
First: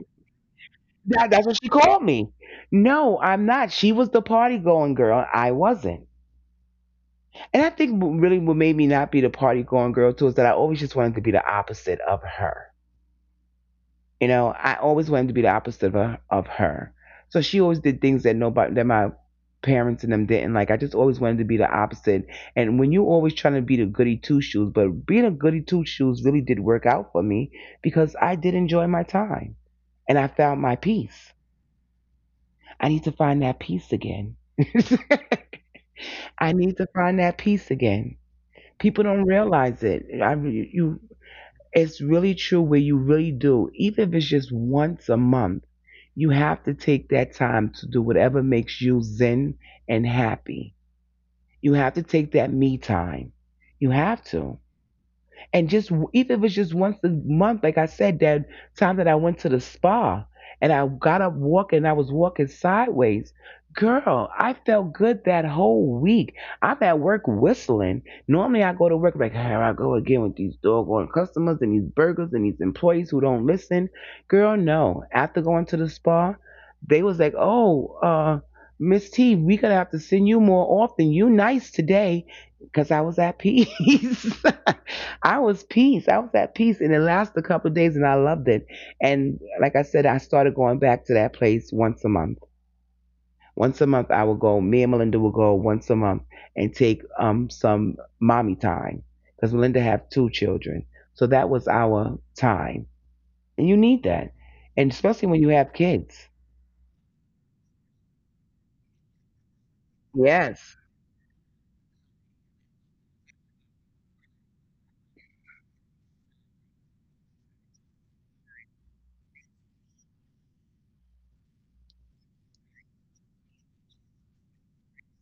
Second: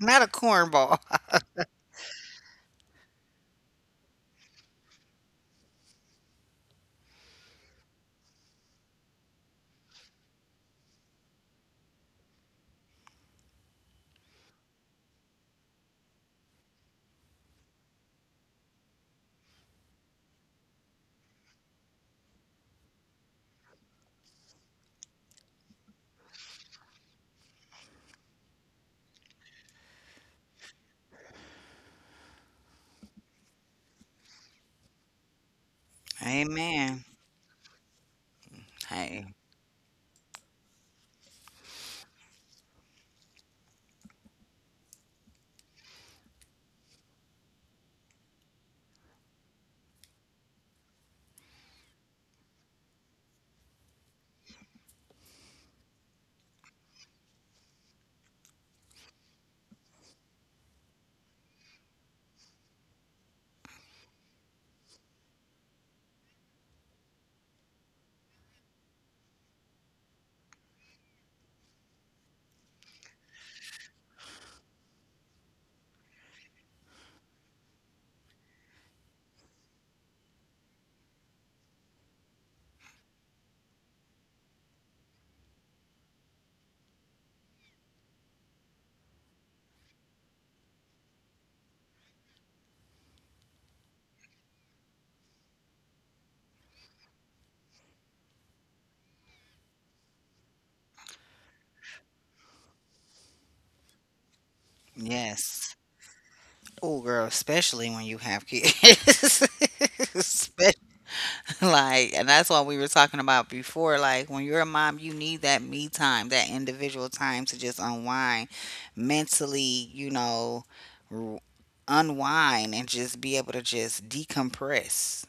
Speaker 1: Not a cornball.
Speaker 2: That, that's what she called me. No, I'm not. She was the party going girl. I wasn't. And I think what really what made me not be the party going girl too is that I always just wanted to be the opposite of her. You know, I always wanted to be the opposite of her. So she always did things that that my parents and them didn't like. I just always wanted to be the opposite. And when you always trying to be the goody two shoes, but being a goody two shoes really did work out for me because I did enjoy my time and I found my peace. I need to find that peace again. I need to
Speaker 1: Amen.
Speaker 2: find that peace again. People don't
Speaker 1: Hey.
Speaker 2: realize it. I, you It's really true where you really do, even if it's just once a month, you have to take that time to do whatever makes you zen and happy. You have to take that me time. You have to, and just even if it was just once a month, like I said, that time that I went to the spa and I got up walking, and I was walking sideways. Girl, I felt good that whole week. I'm at work whistling. Normally, I go to work like, here I go again with these doggone customers and these burgers and these employees who don't listen. Girl, no. After going to the spa, they was like, oh, Miss T, we gonna have to send you more often. You nice today, cause I was at peace. I was peace. I was at peace, and it lasted a couple of days, and I loved it. And like I said, I started going back to that place once a month. Once a month, I would go. Me and Melinda would go once a month and take some mommy time because Melinda have two children, so that was our time. And you need that, and especially when you have
Speaker 1: Yes.
Speaker 2: kids.
Speaker 1: Oh girl, especially when you have kids. Especially.
Speaker 2: Yes,
Speaker 1: Like, and that's what we were talking about before. Like, when you're a mom, you need that me time, that individual time to just unwind mentally, you know, r- unwind and just be able to just decompress.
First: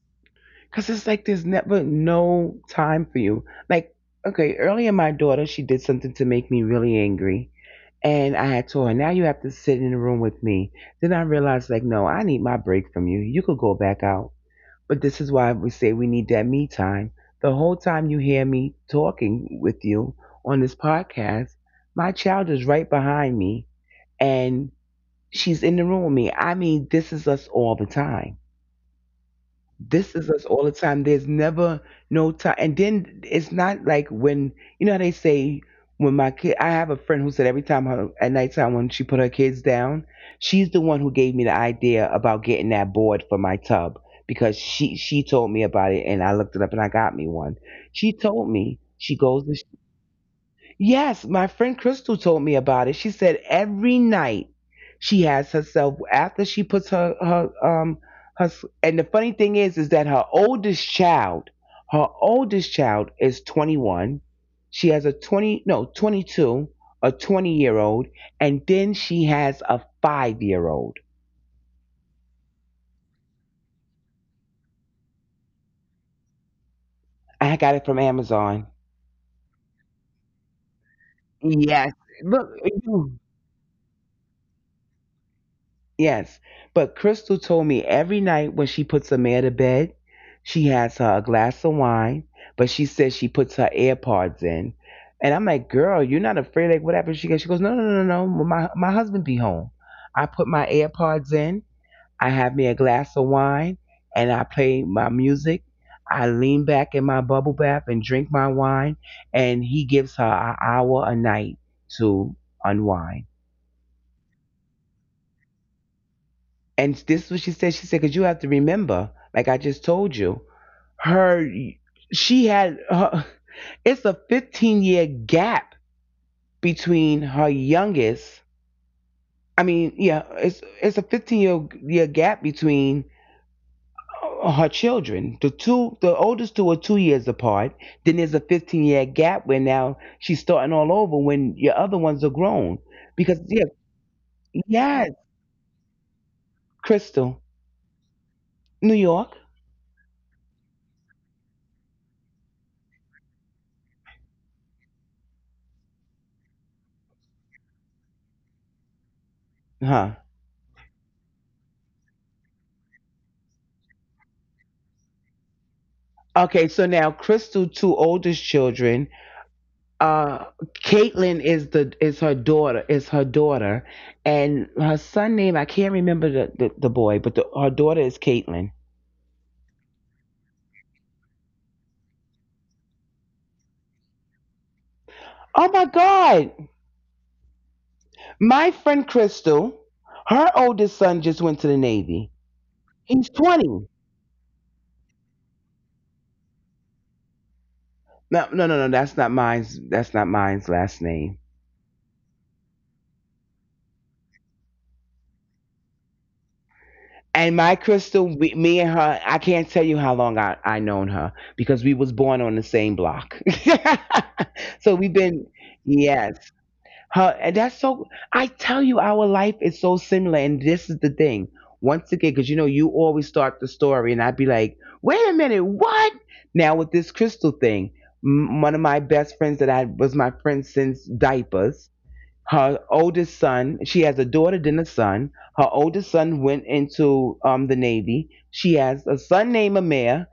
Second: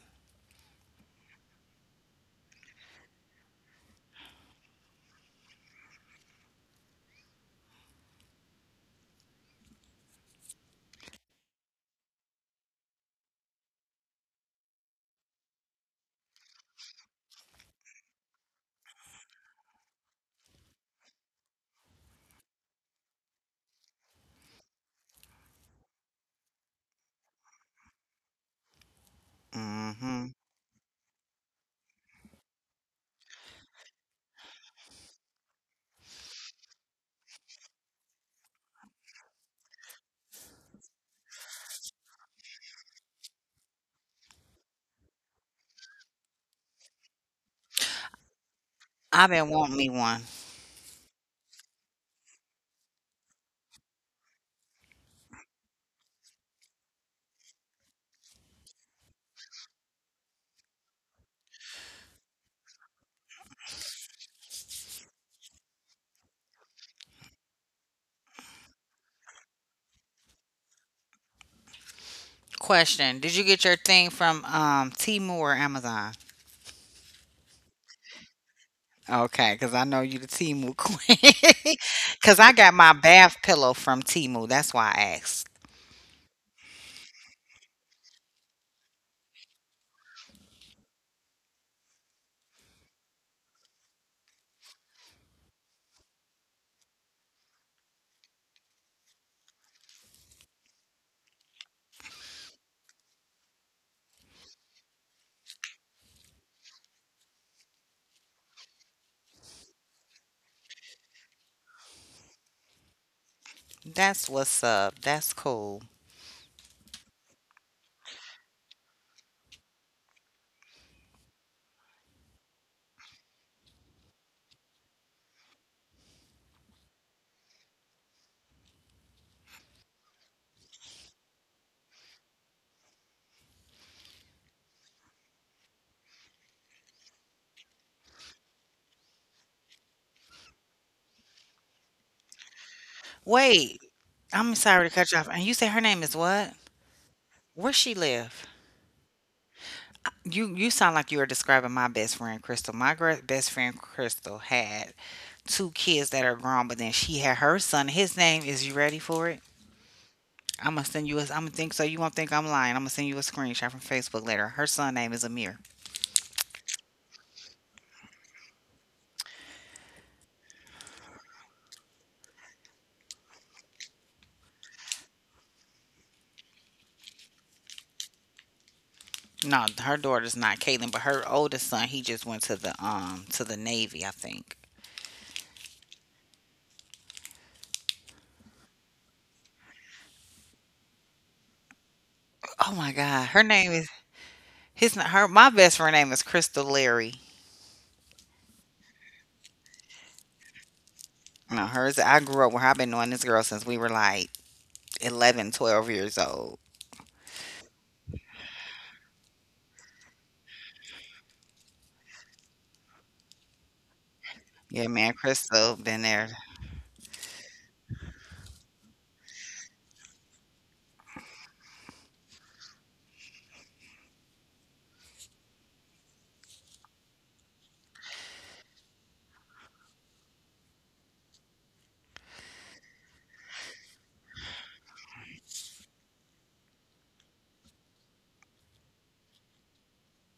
Speaker 2: because it's like there's never no time for you. Like okay, earlier my daughter she did something to make me really angry. And I had told her, now you have to sit in the room with me. Then I realized, like, no, I need my break from you. You could go back out. But this is why we say we need that me time. The whole time you hear me talking with you on this podcast, my child is right behind me and she's in the room with me. I mean, this is us all the time this
Speaker 1: Hmm.
Speaker 2: is us all the time. There's never no time. And then it's not like when you know how they say when my kid. I have a friend who said every time her at nighttime when she put her kids down, she's the one who gave me the idea about getting that board for my tub because she told me about it and I looked it up and I got me one. She told me she
Speaker 1: I've
Speaker 2: goes.
Speaker 1: been
Speaker 2: To
Speaker 1: wanting me one.
Speaker 2: Yes, my friend Crystal told me about it. She said every night she has herself after she puts and the funny thing is that her oldest child is 21. She has a 20 no, 22, a 20-year-old, and then she has a 5-year-old.
Speaker 1: Question. Did you get your thing from Temu or Amazon?
Speaker 2: I got it from Amazon.
Speaker 1: Okay, because I know you the Temu queen.
Speaker 2: Yes.
Speaker 1: Because
Speaker 2: Look,
Speaker 1: I got my bath pillow from Temu. That's why I asked.
Speaker 2: yes, but Crystal told me every night when she puts a man to bed, she has her a glass of wine, but she says she puts her AirPods in. And I'm like, girl, you're not afraid, like whatever. She goes, no, no, no, no, no. When my husband be home, I put my AirPods in, I have me a glass of wine, and I play my music. I lean back in my bubble bath and drink my wine, and he gives her an hour a night to unwind.
Speaker 1: That's what's up. That's cool.
Speaker 2: And this is what she said. She said, because you have to remember, like I just told you, her, she had, her, it's a 15-year gap between her youngest. I mean, yeah, it's a 15-year gap between her children. The oldest two are 2 years apart. Then there's a 15-year gap where now she's starting all over when your other ones are grown. Because yeah,
Speaker 1: Wait, I'm sorry to cut
Speaker 2: yes,
Speaker 1: you off. And you say her name is what?
Speaker 2: Crystal,
Speaker 1: Where she live?
Speaker 2: New York,
Speaker 1: You sound like you are describing my best friend Crystal. My best friend Crystal had two kids that are grown, but then she had her son. His name is. You ready for it?
Speaker 2: huh?
Speaker 1: I'm gonna send you a. I'm gonna think so. You won't think I'm lying. I'm gonna send you a screenshot from Facebook later. Her son name is Amir.
Speaker 2: Okay, so now Crystal, two oldest children. Uh, Caitlin is her daughter, and her son name I can't remember the boy, but her daughter is Caitlin.
Speaker 1: No, her daughter's not Caitlin, but her oldest son. He just went to the Navy, I think.
Speaker 2: Oh my God, my friend Crystal, her oldest son just went to the Navy.
Speaker 1: Oh my God,
Speaker 2: He's
Speaker 1: her name is
Speaker 2: 20.
Speaker 1: his. Her my best friend name is Crystal Larry.
Speaker 2: No, no, no, no. That's not mine's last name.
Speaker 1: No, hers, I grew up with I've been knowing this girl since we were like 11, 12 years old.
Speaker 2: And my Crystal, me and her, I can't tell you how long I known her because we was born on the same block.
Speaker 1: Yeah,
Speaker 2: so
Speaker 1: man,
Speaker 2: we've been
Speaker 1: Crystal been there.
Speaker 2: Yes. Her and That's so, I tell you our life is so similar and this is the thing. Once again cuz you know you always start the story and I'd be like, "Wait a minute, what?" Now with this Crystal thing, one of my best friends that I was my friend since diapers, her oldest son, she has a daughter then a son. Her oldest son went into the Navy. She has a son named Amir.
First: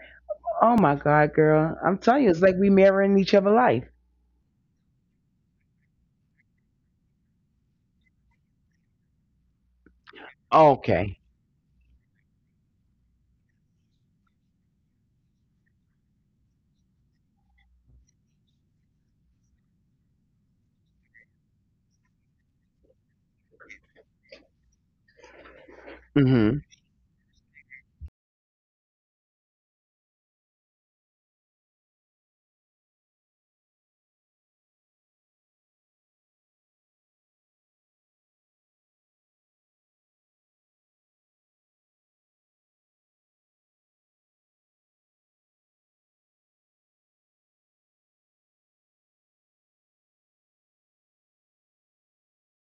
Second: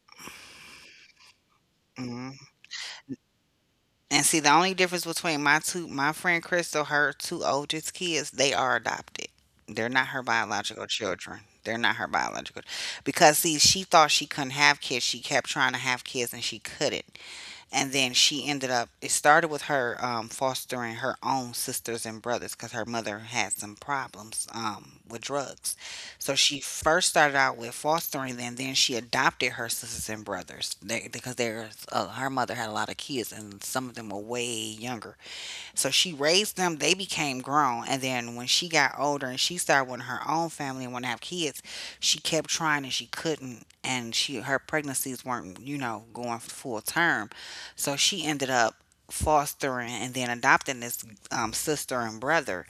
Speaker 2: Oh my God, girl, I'm telling
Speaker 1: Hmm.
Speaker 2: you, it's like we mirroring each other life.
Speaker 1: And see, the only difference between my two, my friend Crystal, her two oldest kids, they are adopted. They're not her biological
Speaker 2: Okay.
Speaker 1: children. They're not her biological. Because see, she thought she couldn't have kids. She kept trying to have kids and she couldn't. And then she ended up. It started with her fostering her own sisters and brothers because her mother had some problems with drugs. So she
Speaker 2: Mm-hmm.
Speaker 1: first started out with fostering them, then she adopted her sisters and brothers they, because there's her mother had a lot of kids, and some of them were way younger. So she raised them, they became grown. And then when she got older and she started wanting her own family and wanted to have kids, she kept trying and she couldn't. And she her pregnancies weren't, you know, going full term. So she ended up fostering and then adopting this sister and brother,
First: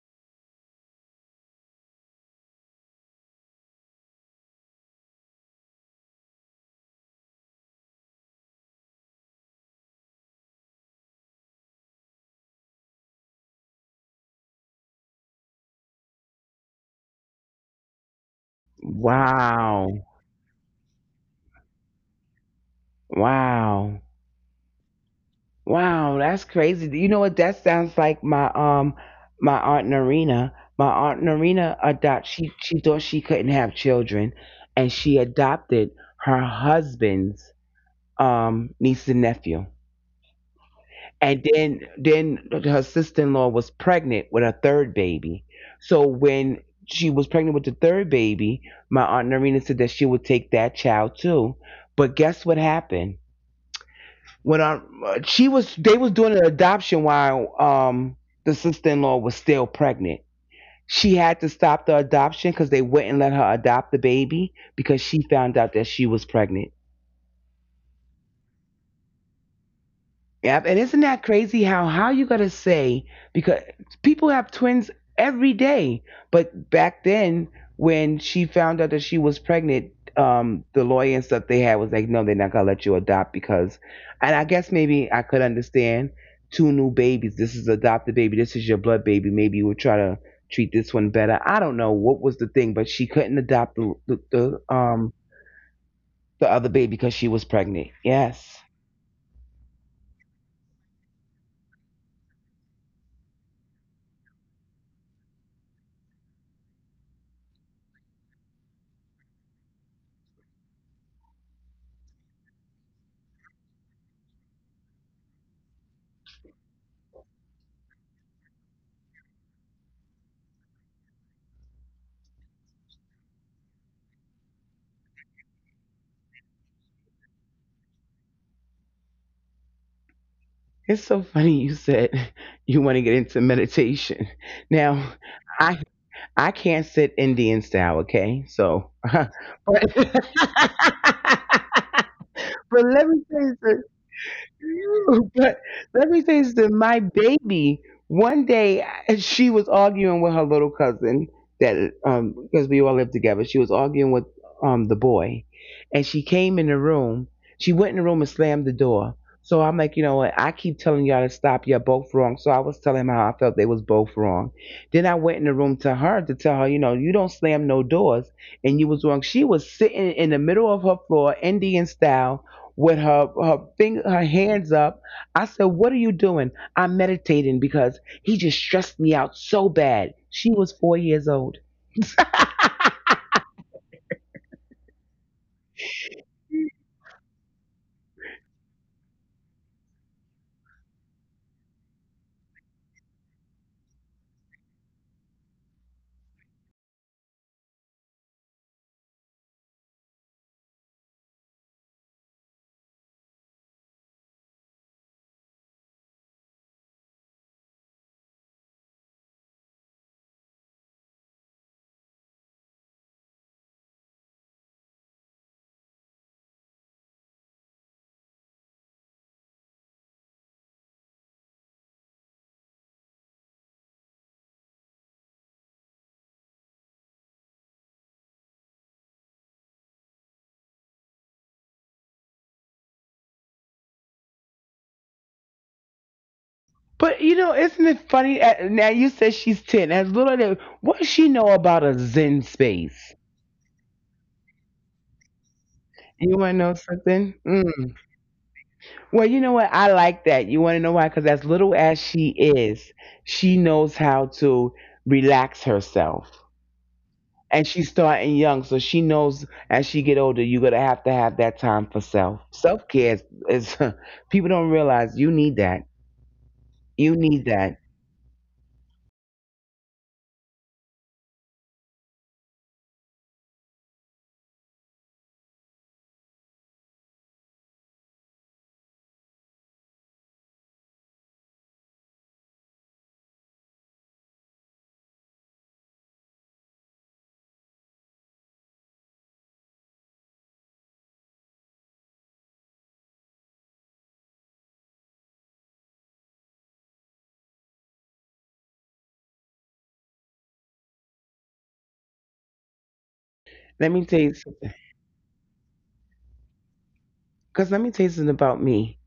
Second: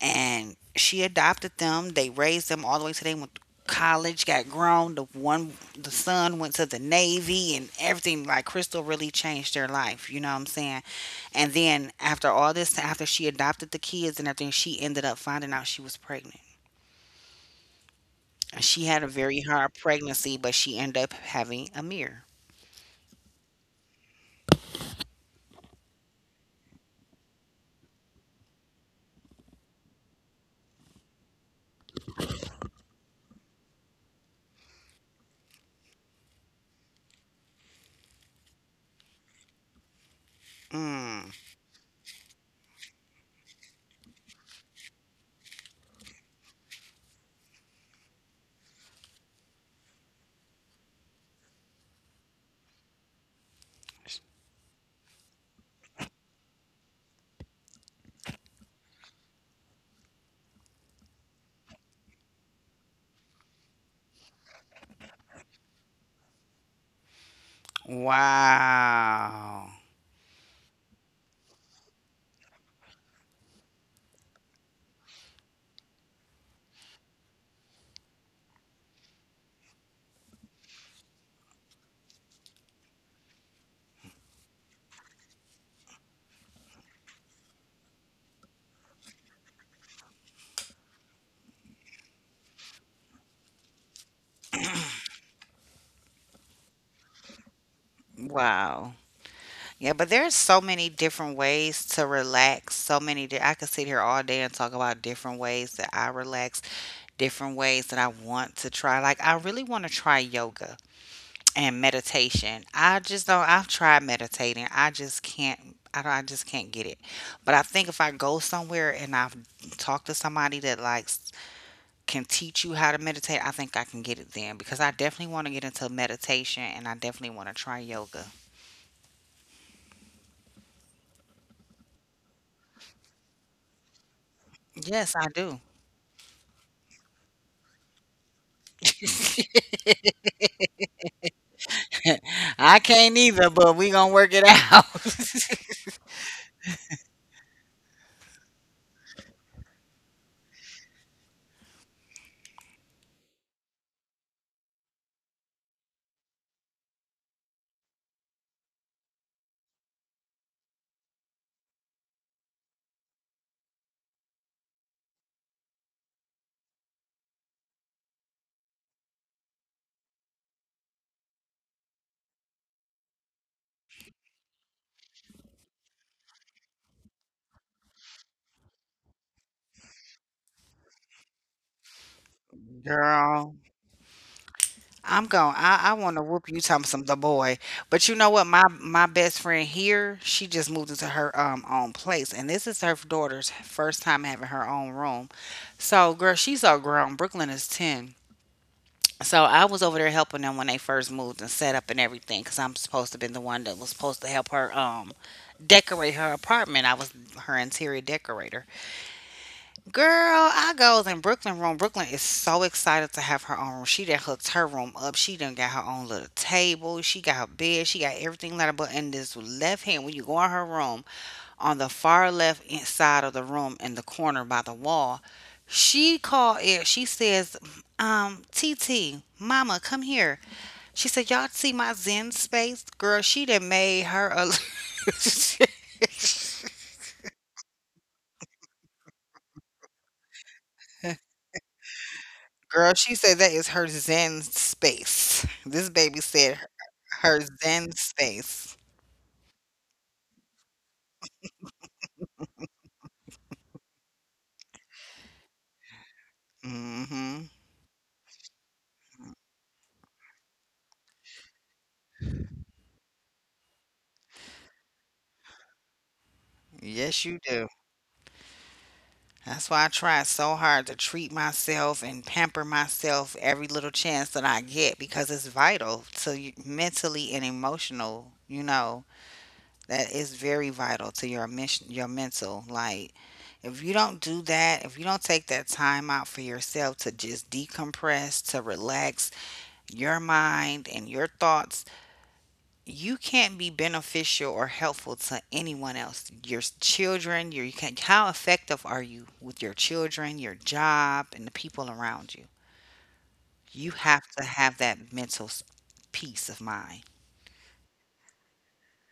Speaker 1: and she adopted them. They raised them all the way till they went to college, got grown. The one, the son went to the Navy and everything. Like Crystal really changed their life. You know what I'm saying? And then after all this, after she adopted the kids and everything, she ended up finding out she was pregnant. She had a very hard
Speaker 2: Wow,
Speaker 1: pregnancy, but she ended up having a mirror.
Speaker 2: wow, wow, that's crazy. You know what that sounds like? My my aunt Narina. My aunt Narina adopt she thought she couldn't have children, and she adopted her husband's niece and nephew.
Speaker 1: Mm.
Speaker 2: And then her sister-in-law was pregnant with her third baby. So when she was pregnant with the third baby, my aunt Narina said that she would take that child too. But guess what happened? When I, she was they was doing an adoption while the sister-in-law was still pregnant. She had to stop the adoption because they wouldn't let her adopt the baby because she found out that she was pregnant.
Speaker 1: Wow.
Speaker 2: Yep. And isn't that crazy how you gonna say, because people have twins every day. But back then when she found out that she was pregnant, the lawyer and stuff they had was like, no, they're not gonna let you adopt because, and I guess maybe I could understand, two new babies. This is adopted baby, this is your blood baby. Maybe you would try to treat this one better. I don't know what was the thing, but she couldn't adopt the um the other baby because she was pregnant. Yes.
Speaker 1: Wow. Yeah, but there's so many different ways to relax. So many. I could sit here all day and talk about different ways that I relax, different ways that I want to try. Like I really want to try yoga and meditation. I just don't. I've tried meditating. I just can't. I don't. I just can't get it. But I think if I go somewhere and I've talked to somebody that likes can teach you how to meditate, I think I can get it then because I definitely want to get into meditation and I definitely want to try yoga.
Speaker 2: It's so funny you said you want to get into meditation.
Speaker 1: Yes, I
Speaker 2: Now,
Speaker 1: do.
Speaker 2: I I can't sit Indian style, okay? So, but
Speaker 1: I
Speaker 2: let
Speaker 1: can't
Speaker 2: me say
Speaker 1: either, but
Speaker 2: this.
Speaker 1: we gonna work it out.
Speaker 2: But let me say this: my baby. One day, she was arguing with her little cousin that because we all lived together. She was arguing with the boy, and she came in the room. She went in the room and slammed the door. So I'm like, you know what? I keep telling y'all to stop. You're both wrong. So I was telling him how I felt they was both wrong. Then I went in the room to her to tell her, you know, you don't slam no doors, and you was wrong. She was sitting in the middle of her floor, Indian style with her hands up. I said, "What are you doing?" I'm meditating because he just stressed me out so bad. She was 4 years old.
Speaker 1: Girl, I'm going. I want to whoop you talking some the boy. But you know what? My best friend here, she just moved into her own place, and this is her daughter's first time having her own room. So, girl, she's all grown. Brooklyn is 10. So I was over there helping them when they first moved and set up and everything, cause I'm supposed to be the one that was supposed to help her decorate her apartment. I was her interior decorator. Girl, I goes in Brooklyn room. Brooklyn is so excited to have her own room. She done hooked her room up. She done got her own little table. She got her bed. She got everything like that. But in this left hand, when you go in her room, on the far left side of the room in the corner by the wall, she called it. She says, T T, Mama, come here. She said, y'all see my Zen space? Girl, she done made her a
Speaker 2: But you know, isn't it funny? Now you said she's ten. As little as what does she know about a zen
Speaker 1: Girl, she
Speaker 2: space?
Speaker 1: said that is her Zen space. This baby
Speaker 2: You
Speaker 1: said
Speaker 2: want to know
Speaker 1: her
Speaker 2: something?
Speaker 1: Zen
Speaker 2: Mm.
Speaker 1: space.
Speaker 2: Well, you know what? I like that. You want to know why? Because as little as she is, she knows how to relax herself.
Speaker 1: Mm hmm.
Speaker 2: And she's starting young so she knows as she get older you're gonna have to have that time for self-care. Is People don't realize you need that.
Speaker 1: Yes,
Speaker 2: You
Speaker 1: you
Speaker 2: need
Speaker 1: do.
Speaker 2: that.
Speaker 1: That's why I try so hard to treat myself and pamper myself every little chance that I get because it's vital to mentally and emotional, you know, that is very vital to your mission, your mental. Like, if you don't do that, if you don't take that time out for yourself to just decompress, to relax, your mind and your thoughts, you can't be beneficial or helpful to anyone else. Your children, your you can how effective are you with your children, your job, and the people around you? You
Speaker 2: Let me tell
Speaker 1: have
Speaker 2: you
Speaker 1: to have that mental peace of mind.
Speaker 2: Because let me tell you something about me.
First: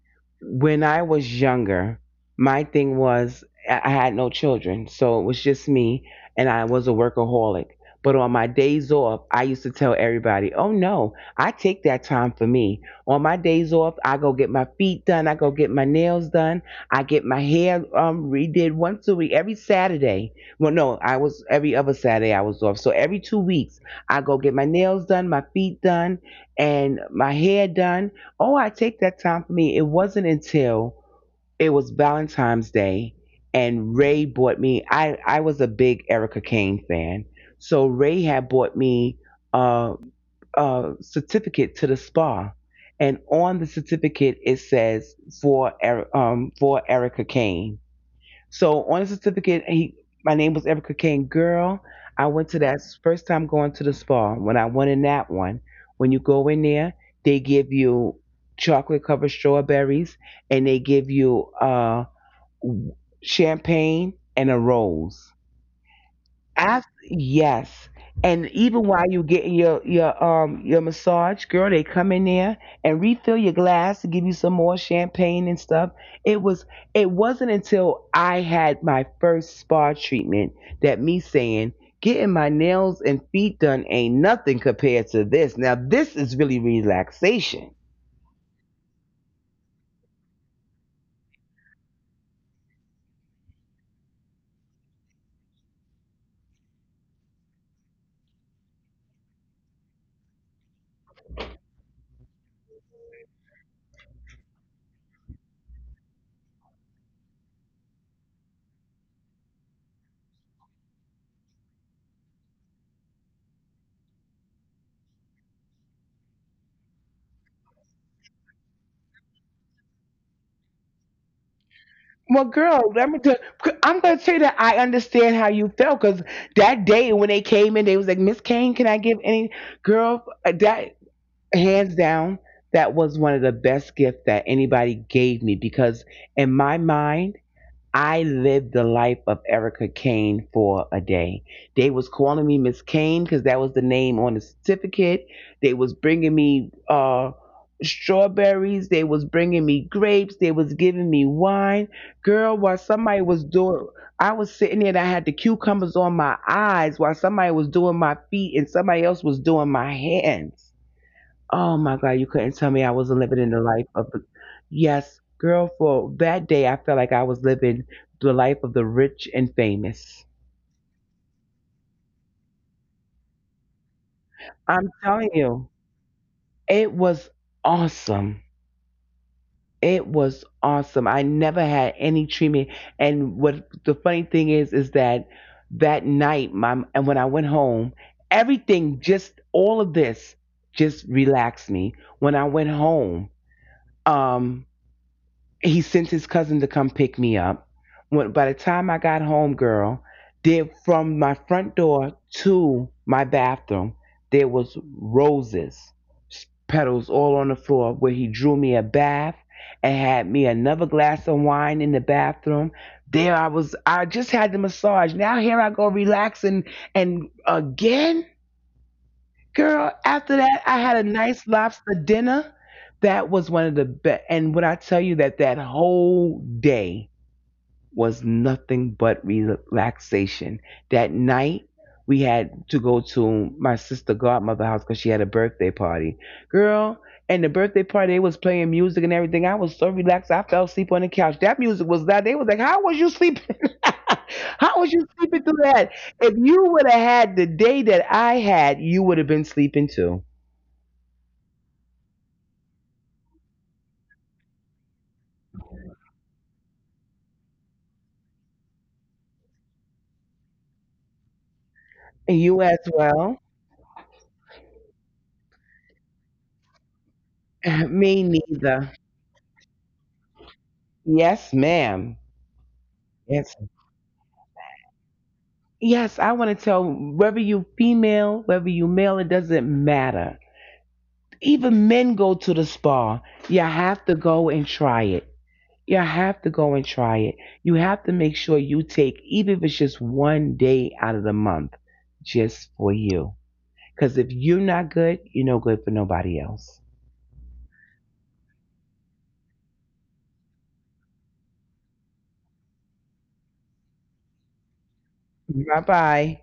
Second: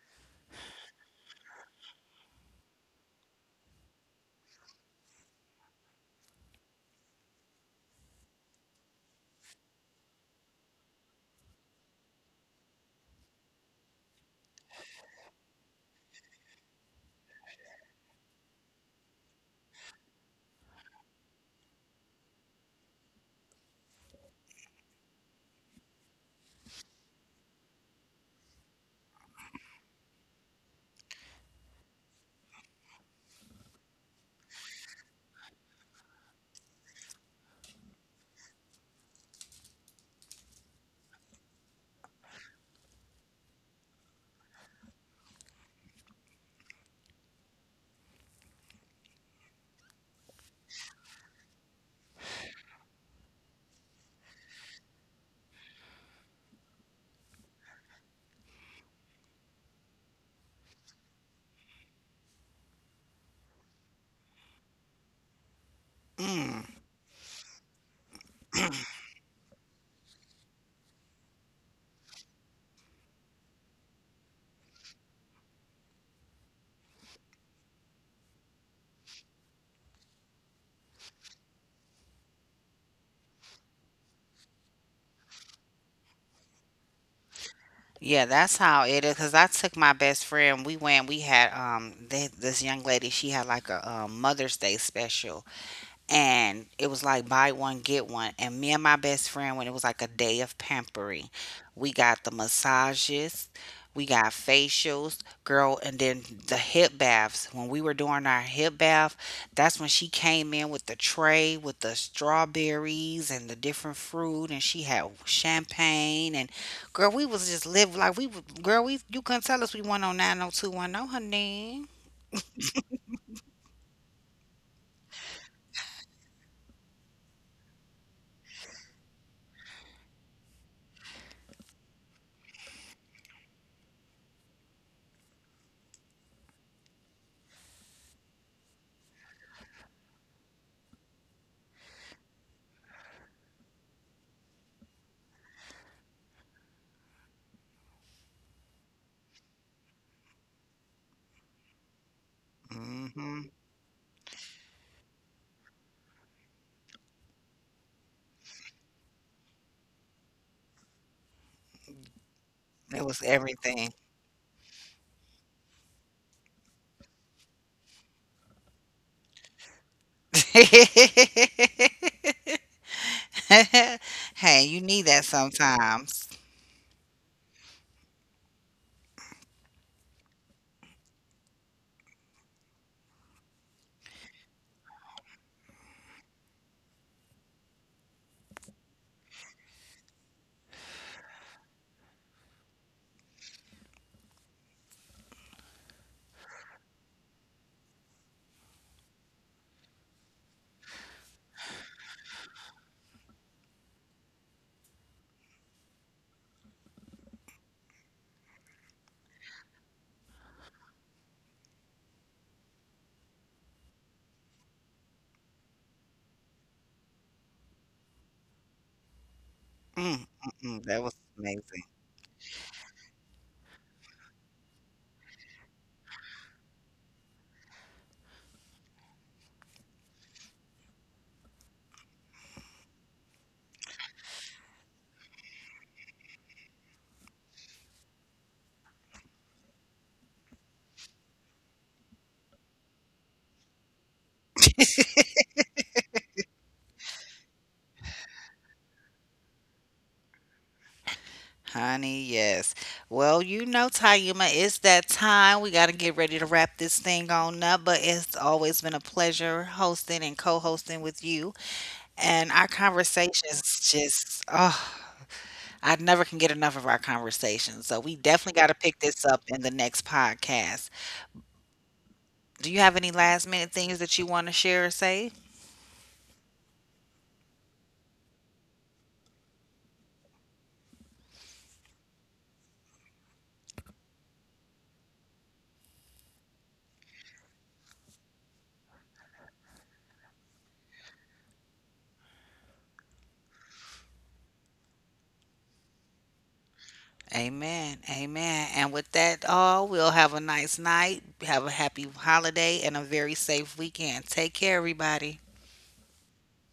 Speaker 2: When I was younger, my thing was I had no children. So it was just me, and I was a workaholic. But on my days off, I used to tell everybody, oh no, I take that time for me. On my days off, I go get my feet done. I go get my nails done. I get my hair redid once a week, every Saturday. Well, no, I was every other Saturday I was off. So every 2 weeks, I go get my nails done, my feet done, and my hair done. Oh, I take that time for me. It wasn't until it was Valentine's Day and Ray bought me. I was a big Erica Kane fan, so Ray had bought me a, a certificate to the spa, and on the certificate it says for for Erica Kane, so on the certificate, he, my name was Erica Kane. Girl, I went to that first time going to the spa when I went in that one. When you go in there, they give you chocolate covered strawberries and they give you champagne and a rose.
Speaker 1: Mm.
Speaker 2: Af yes. And even while you getting your massage, girl, they come in there and refill your glass to give you some more champagne and stuff. It was it wasn't until I had my first spa treatment that me saying getting my nails and feet done ain't nothing compared to this. Now this is really relaxation.
Speaker 1: Yeah, that's how it is. Cause I took my best friend. We went. We had they, this young lady. She had like a, Mother's Day special, and it was like buy one get one, and me and my best friend when it was like a day of pampering, we got the massages, we got facials, girl, and then the hip baths. When we were doing our hip bath, that's when she came in with the tray with the strawberries and the different fruit, and she had champagne. And girl, we was just live, like we girl, we, you couldn't tell us, we went on 90210, honey.
Speaker 2: Well, girl, let me tell. I'm gonna tell you that I understand how you felt because that day when they came in, they was like, "Miss Kane, can I give any girl?" That hands down, that was one of the best gifts that anybody gave me because in my mind. I lived the life of Erica Kane for a day. They was calling me Miss Kane because that was the name on the certificate. They was bringing me strawberries. They was bringing me grapes. They was giving me wine. Girl,
Speaker 1: Hmm.
Speaker 2: while somebody was doing, I was sitting there and I had the cucumbers on my eyes while somebody was doing my feet and somebody else was doing my hands. Oh my God, you couldn't
Speaker 1: It
Speaker 2: tell
Speaker 1: was
Speaker 2: me I wasn't living
Speaker 1: everything.
Speaker 2: in the life of the. Yes, girl, for that day, I felt like I was living the life of the rich and famous.
Speaker 1: Hey, you need
Speaker 2: I'm
Speaker 1: that
Speaker 2: telling you,
Speaker 1: sometimes.
Speaker 2: it was awesome. It was awesome. I never had any treatment. And what the funny thing is that that night, my, and when I went home, everything, just all of this, just relaxed me. When I went home, Um. he sent his cousin to come pick me up. When by the time I got home, girl, there from my front door to my bathroom, there was roses, petals all on the floor where he drew me a bath and had me another glass of wine in the bathroom. There I was I just had the massage. Now here I go relaxing and again.
Speaker 1: Mm,
Speaker 2: Girl,
Speaker 1: mm-mm,
Speaker 2: after
Speaker 1: that was
Speaker 2: that, I had a
Speaker 1: amazing.
Speaker 2: nice lobster dinner. That was one of the best. And when I tell you that that whole day was nothing but relaxation. That night, we had to go to my sister godmother house because she had a birthday party. Girl, and the birthday party, they was playing music and everything. I was so relaxed. I fell asleep on the couch. That music was loud. They was like, how was you sleeping? How was you sleeping through that? If you would have had the day that I had, you would have been sleeping too.
Speaker 1: Honey, yes. Well, you know, Tayuma, it's that time. We got to get ready to wrap this thing on up, but it's always been a pleasure hosting and co hosting with you. And our
Speaker 2: And you as
Speaker 1: conversations
Speaker 2: well.
Speaker 1: just, oh, I never can get enough of our conversations. So we definitely got to
Speaker 2: Me
Speaker 1: pick this up
Speaker 2: neither.
Speaker 1: in the next podcast.
Speaker 2: Yes, ma'am.
Speaker 1: Do you have any last minute things
Speaker 2: Yes,
Speaker 1: that you want to share or say?
Speaker 2: yes, I want to tell whether you female, whether you male, it doesn't matter. Even men go to the spa. You have to go and try it. You have to go and try it. You have to make sure you take, even if it's just one day out of the month, just for you. Because if you're not good, you're no good for nobody else.
Speaker 1: Amen. Amen. And with that, all, we'll have a nice night. Have a happy holiday and a very safe weekend. Take care, everybody.
Speaker 2: Bye bye.